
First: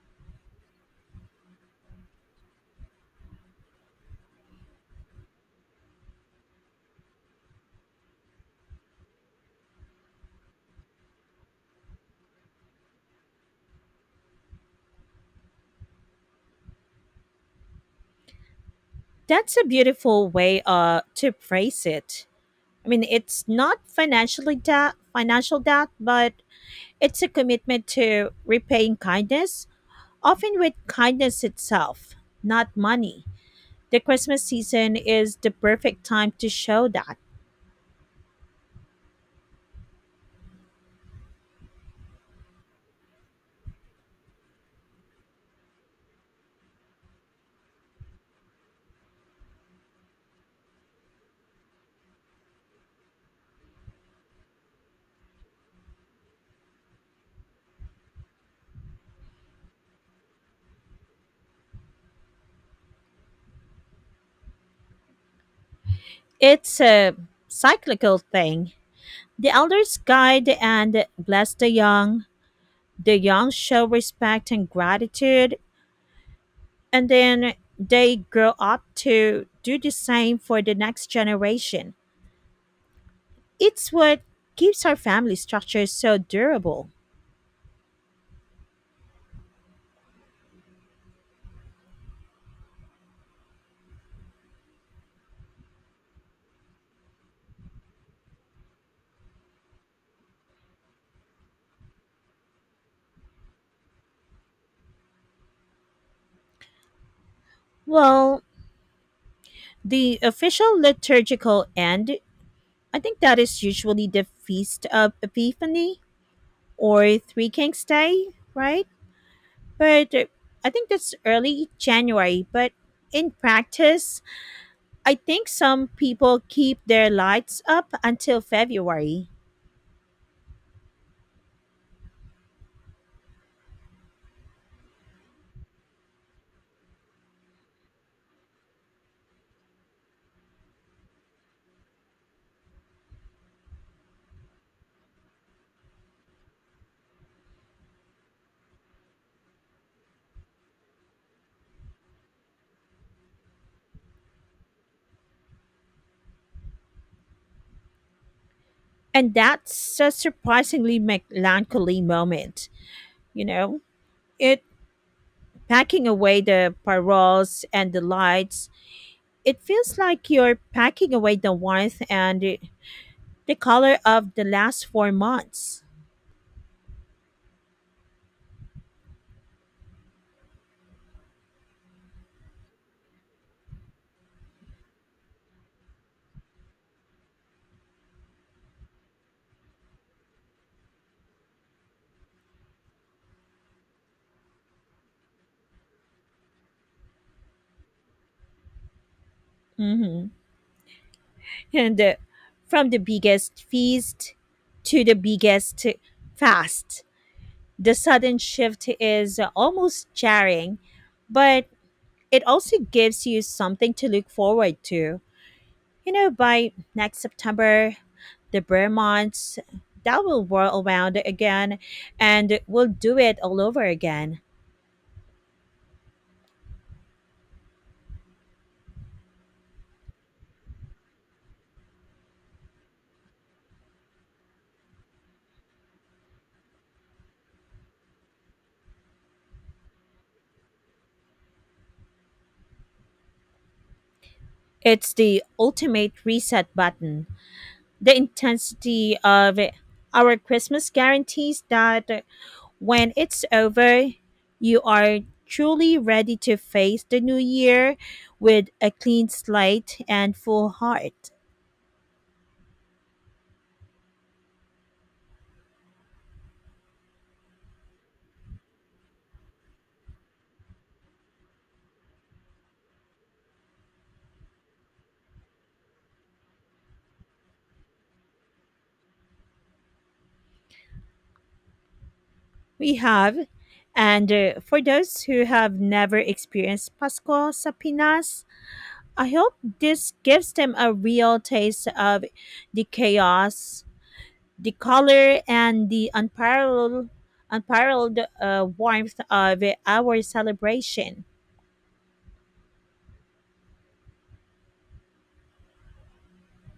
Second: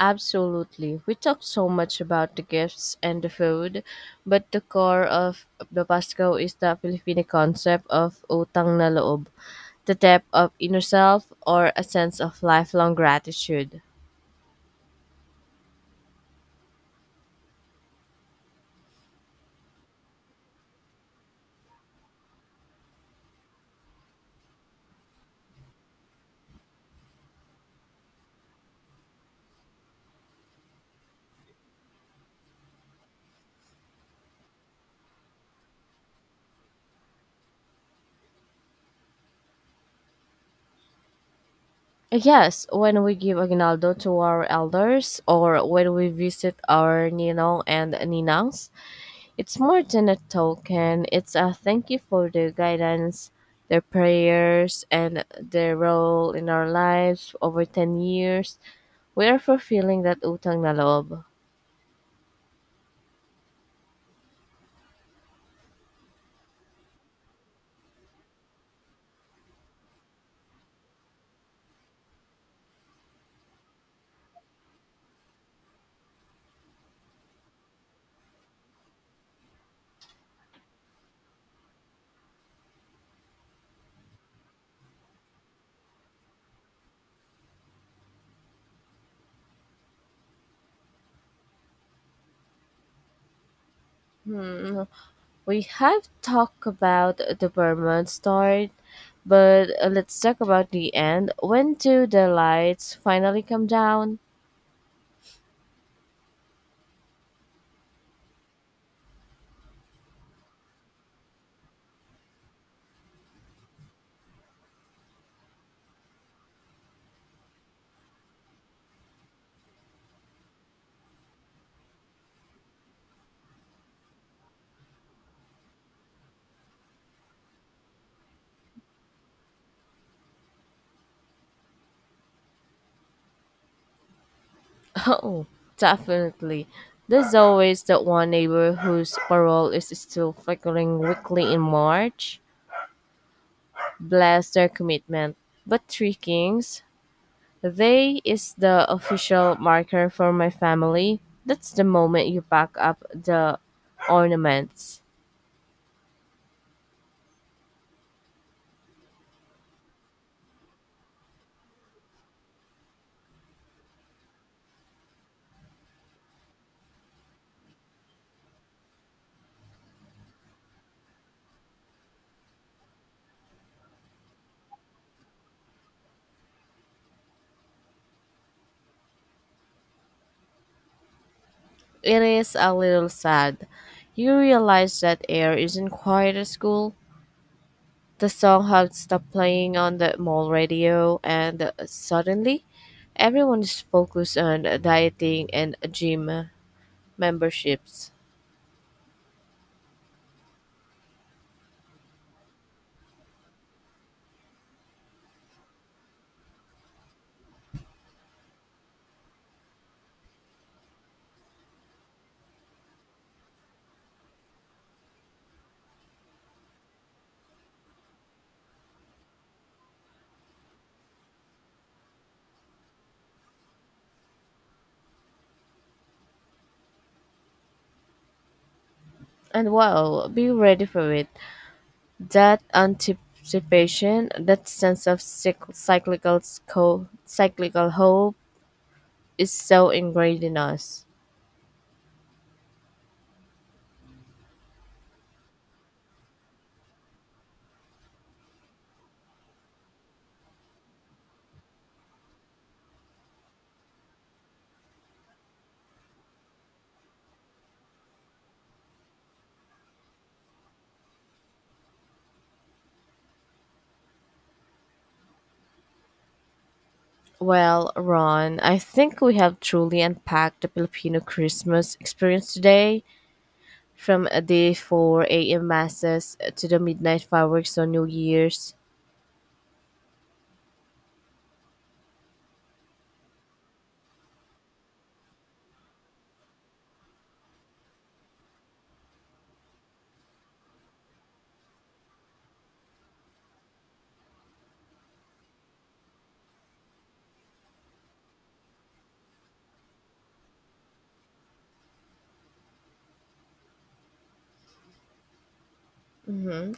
Speaker 2: Absolutely. We talk so much about the gifts and the food, but the core of the Pasco is the Filipino concept of utang na loob, the depth of inner self or a sense of lifelong gratitude.
Speaker 1: That's a beautiful way to phrase it. I mean, it's not financially debt, financial debt, but it's a commitment to repaying kindness, often with kindness itself, not money. The Christmas season is the perfect time to show that.
Speaker 2: Yes, when we give aguinaldo to our elders or when we visit our ninong and ninangs, it's more than a token, it's a thank you for their guidance, their prayers, and their role in our lives over 10 years. We are fulfilling that utang na loob.
Speaker 1: It's a cyclical thing. The elders guide and bless the young. The young show respect and gratitude, and then they grow up to do the same for the next generation. It's what keeps our family structure so durable.
Speaker 2: Hmm. We have talked about the Burman start, but let's talk about the end. When do the lights finally come down?
Speaker 1: Well, the official liturgical end, I think that is usually the Feast of Epiphany or Three Kings Day, right? But I think that's early January. But in practice, I think some people keep their lights up until February.
Speaker 2: Oh, definitely. There's always that one neighbor whose parole is still flickering weekly in March. Bless their commitment. But Three Kings, they is the official marker for my family. That's the moment you pack up the ornaments.
Speaker 1: And that's a surprisingly melancholy moment, you know? It packing away the paroles and the lights, it feels like you're packing away the warmth and the color of the last 4 months.
Speaker 2: It is a little sad. You realize that air isn't quiet at school. The song had stopped playing on the mall radio, and suddenly, everyone is focused on dieting and gym memberships.
Speaker 1: Hmm. And From the biggest feast to the biggest fast, the sudden shift is almost jarring, but it also gives you something to look forward to. You know, by next September, the bear months, that will whirl around again and we'll do it all over again.
Speaker 2: And wow, be ready for it. That anticipation, that sense of cyclical hope, is so ingrained in us.
Speaker 1: It's the ultimate reset button. The intensity of our Christmas guarantees that when it's over, you are truly ready to face the new year with a clean slate and full heart.
Speaker 2: Well, Ron, I think we have truly unpacked the Filipino Christmas experience today, from the 4 a.m. masses to the midnight fireworks on New Year's.
Speaker 1: We have. And For those who have never experienced Pasko sa Pinas, I hope this gives them a real taste of the chaos, the color, and the unparalleled, unparalleled warmth of our celebration.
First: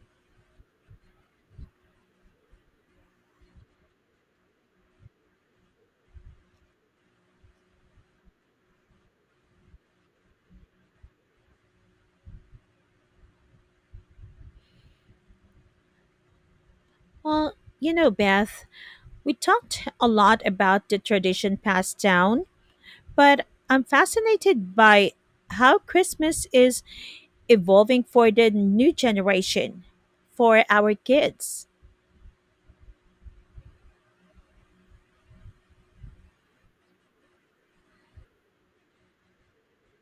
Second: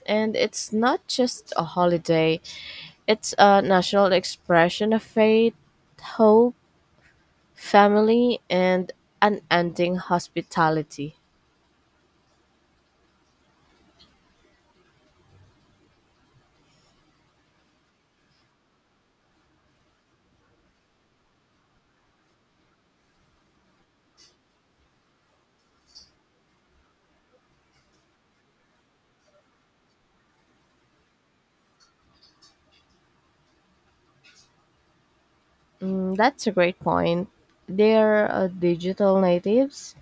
Speaker 2: And it's not just a holiday, it's a national expression of faith, hope, family, and unending hospitality.
Speaker 1: Well, you know, Beth, we talked a lot about the tradition passed down, but I'm fascinated by how Christmas is evolving for the new generation, for our kids.
Speaker 2: Mm, that's a great point. They're digital natives.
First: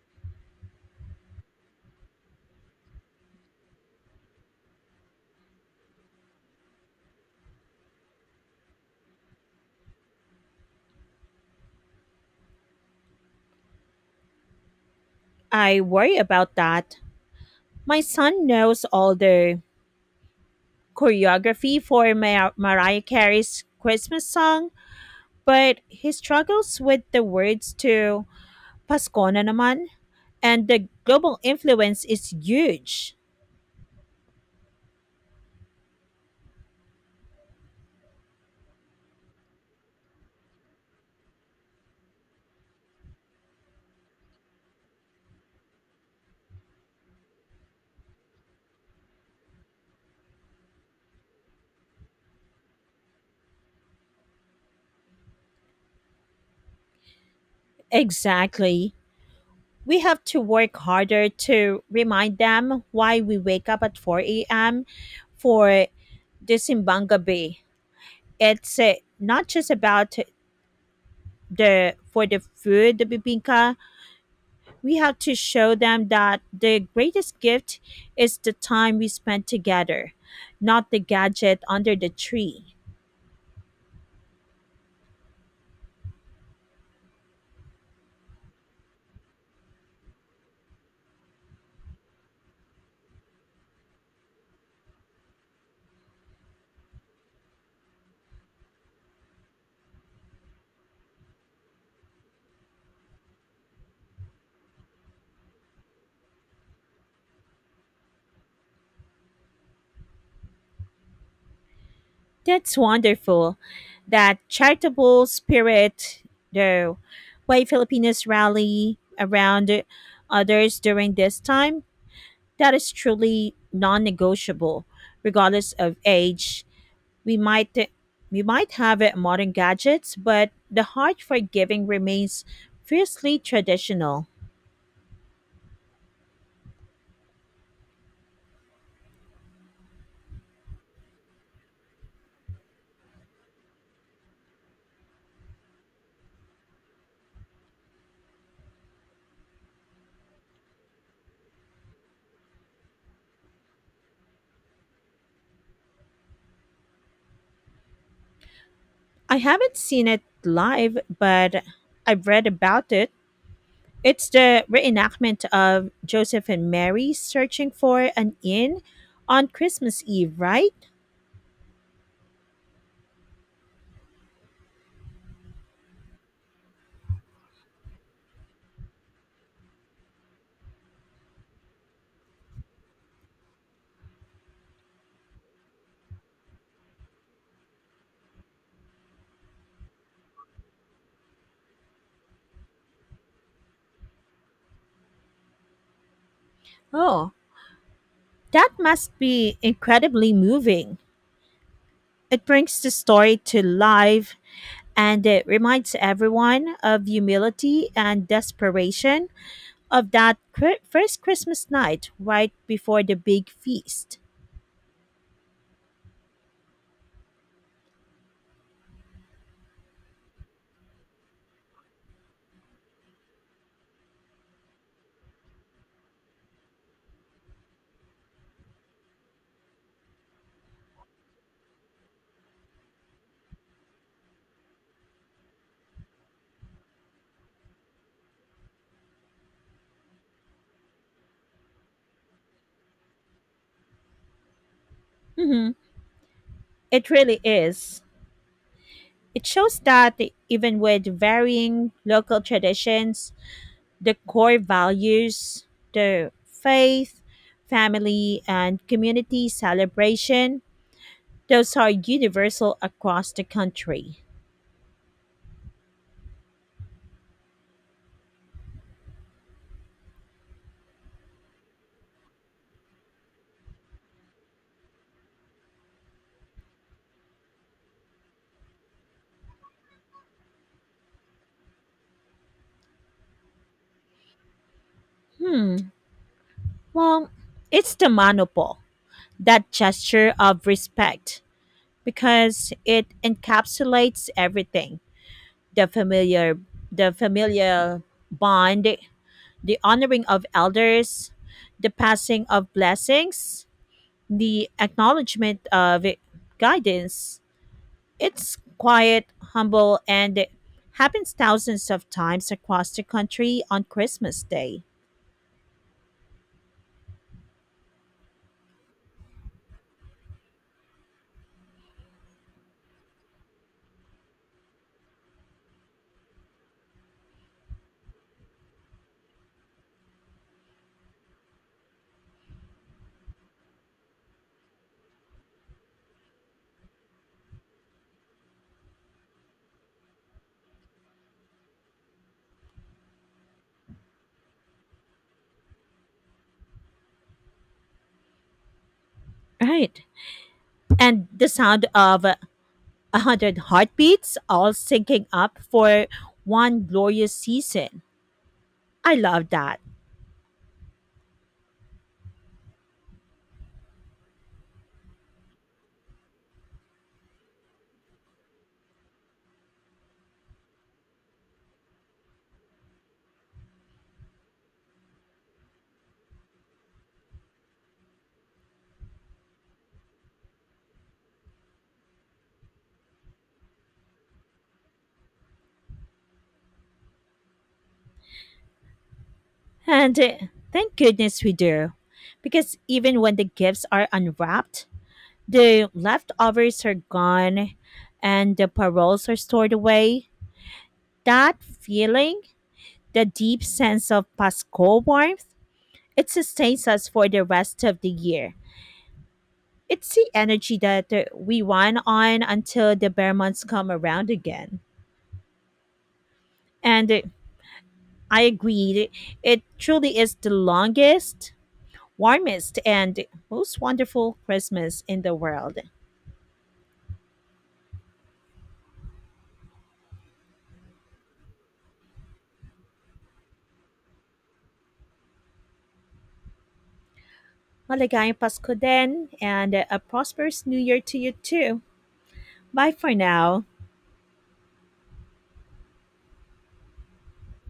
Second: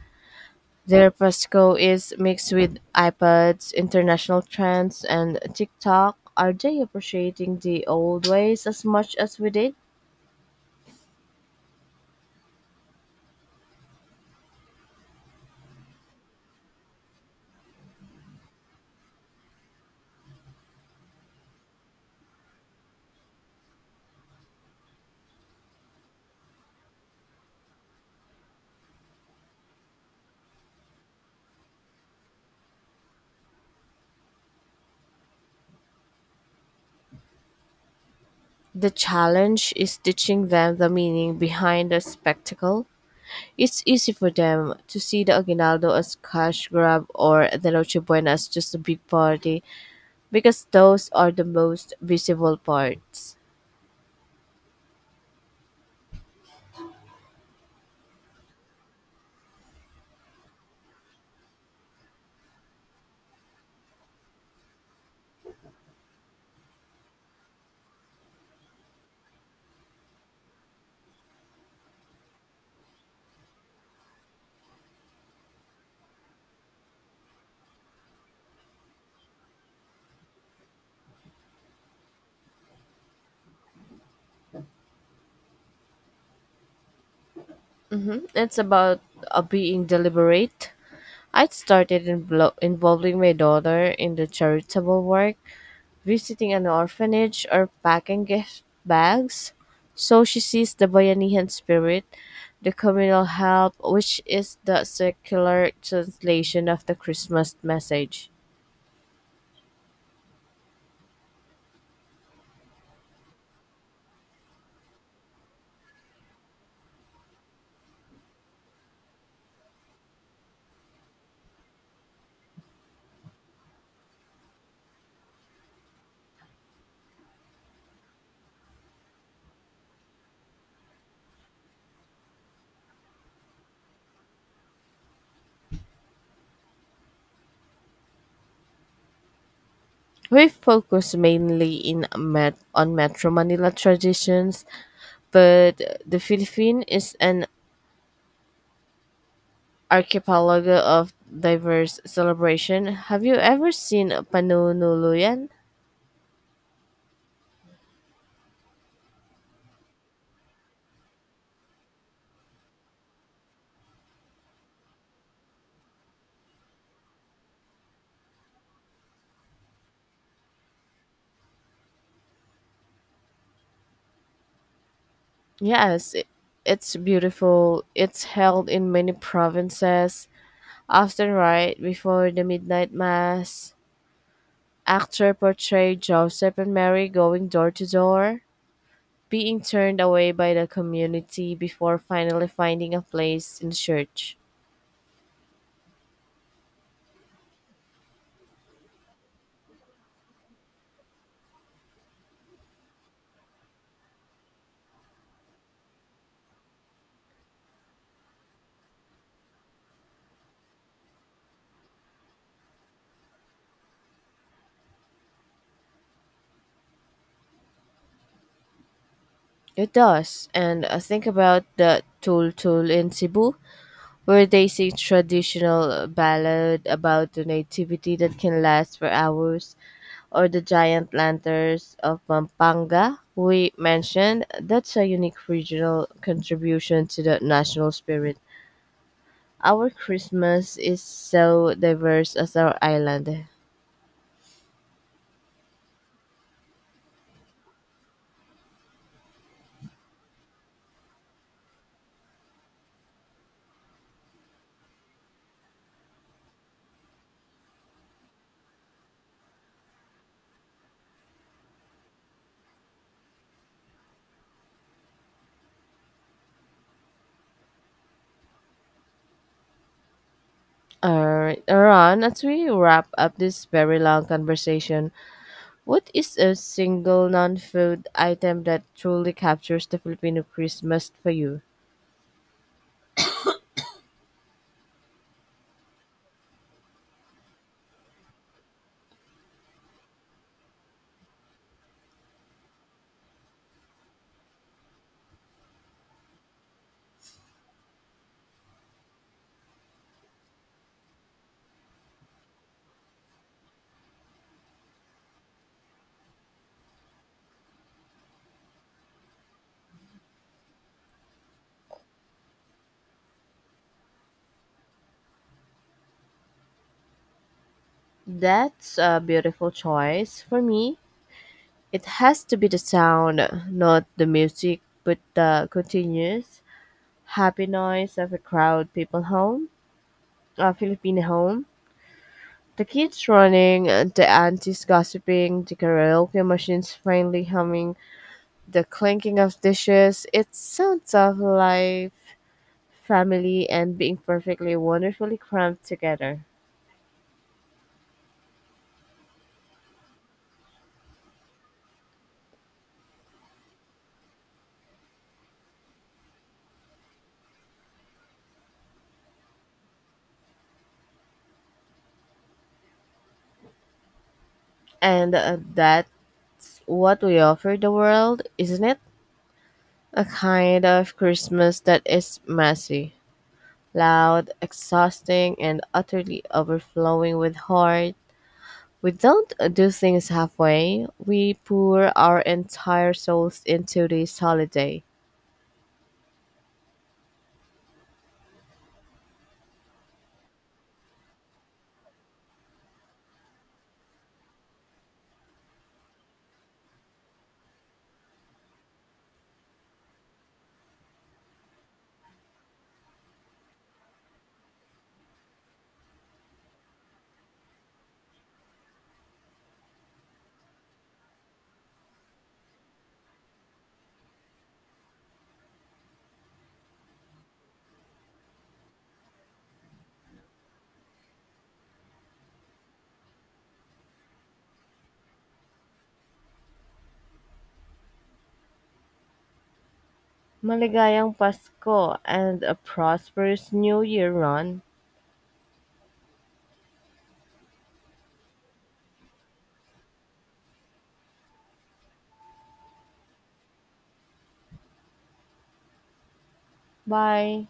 Speaker 2: Their Pasco is mixed with iPads, international trends, and TikTok. Are they appreciating the old ways as much as we did?
Speaker 1: I worry about that. My son knows all the choreography for Mariah Carey's Christmas song, but he struggles with the words to Pasko na naman, and the global influence is huge.
Speaker 2: The challenge is teaching them the meaning behind the spectacle. It's easy for them to see the Aguinaldo as cash grab or the Noche Buena as just a big party because those are the most visible parts.
Speaker 1: Exactly. We have to work harder to remind them why we wake up at 4 a.m. for Disimbanga Bay. It's Not just about the food, the bibinka. We have to show them that the greatest gift is the time we spend together, not the gadget under the tree.
Speaker 2: It's about being deliberate. I started involving my daughter in the charitable work, visiting an orphanage, or packing gift bags. So she sees the Bayanihan spirit, the communal help, which is the secular translation of the Christmas message.
Speaker 1: That's wonderful. That charitable spirit, though, why Filipinos rally around others during this time, that is truly non negotiable, regardless of age. We might we might have modern gadgets, but the heart for giving remains fiercely traditional.
Speaker 2: We focus on Metro Manila traditions, but the Philippine is an archipelago of diverse celebration. Have you ever seen Panunuluyan?
Speaker 1: I haven't seen it live, but I've read about it. It's the reenactment of Joseph and Mary searching for an inn on Christmas Eve, right?
Speaker 2: Yes, it's beautiful. It's held in many provinces, often right before the midnight mass. Actor portrayed Joseph and Mary going door to door, being turned away by the community before finally finding a place in church.
Speaker 1: Oh, that must be incredibly moving. It brings the story to life and it reminds everyone of humility and desperation of first Christmas night right before the big feast.
Speaker 2: It does, and think about the Tul Tul in Cebu where they sing traditional ballad about the nativity that can last for hours, or the giant lanterns of Pampanga we mentioned. That's a unique regional contribution to the national spirit. Our Christmas is so diverse as our island.
Speaker 1: Hmm. It really is. It shows that even with varying local traditions, the core values, the faith, family, and community celebration, those are universal across the country.
Speaker 2: Alright, Ron, as we wrap up this very long conversation, what is a single non food item that truly captures the Filipino Christmas for you?
Speaker 1: Hmm, well, it's the manopole, that gesture of respect, because it encapsulates everything the familiar, the familiar bond, the honoring of elders, the passing of blessings, the acknowledgement of guidance. It's quiet, humble, and it happens thousands of times across the country on Christmas Day.
Speaker 2: That's a beautiful choice. For me, it has to be the sound, not the music, but the continuous happy noise of a crowd, people home, a Filipino home. The kids running, and the aunties gossiping, the karaoke machines faintly humming, the clinking of dishes. It sounds of life, family, and being perfectly wonderfully crammed together.
Speaker 1: Right. And the sound of 100 heartbeats all syncing up for one glorious season. I love that.
Speaker 2: And That's what we offer the world, isn't it? A kind of Christmas that is messy, loud, exhausting, and utterly overflowing with heart. We don't do things halfway, we pour our entire souls into this holiday.
Speaker 1: And Thank goodness we do. Because even when the gifts are unwrapped, the leftovers are gone and the paroles are stored away, that feeling, the deep sense of Pascal warmth, it sustains us for the rest of the year. It's the energy that we run on until the bear months come around again. And I agreed, it truly is the longest, warmest, and most wonderful Christmas in the world.
Speaker 2: Maligayang Pasko and a prosperous New Year, Ron.
Speaker 1: Maligayang Pasko din, and a prosperous New Year to you too. Bye for now.
Speaker 2: Bye.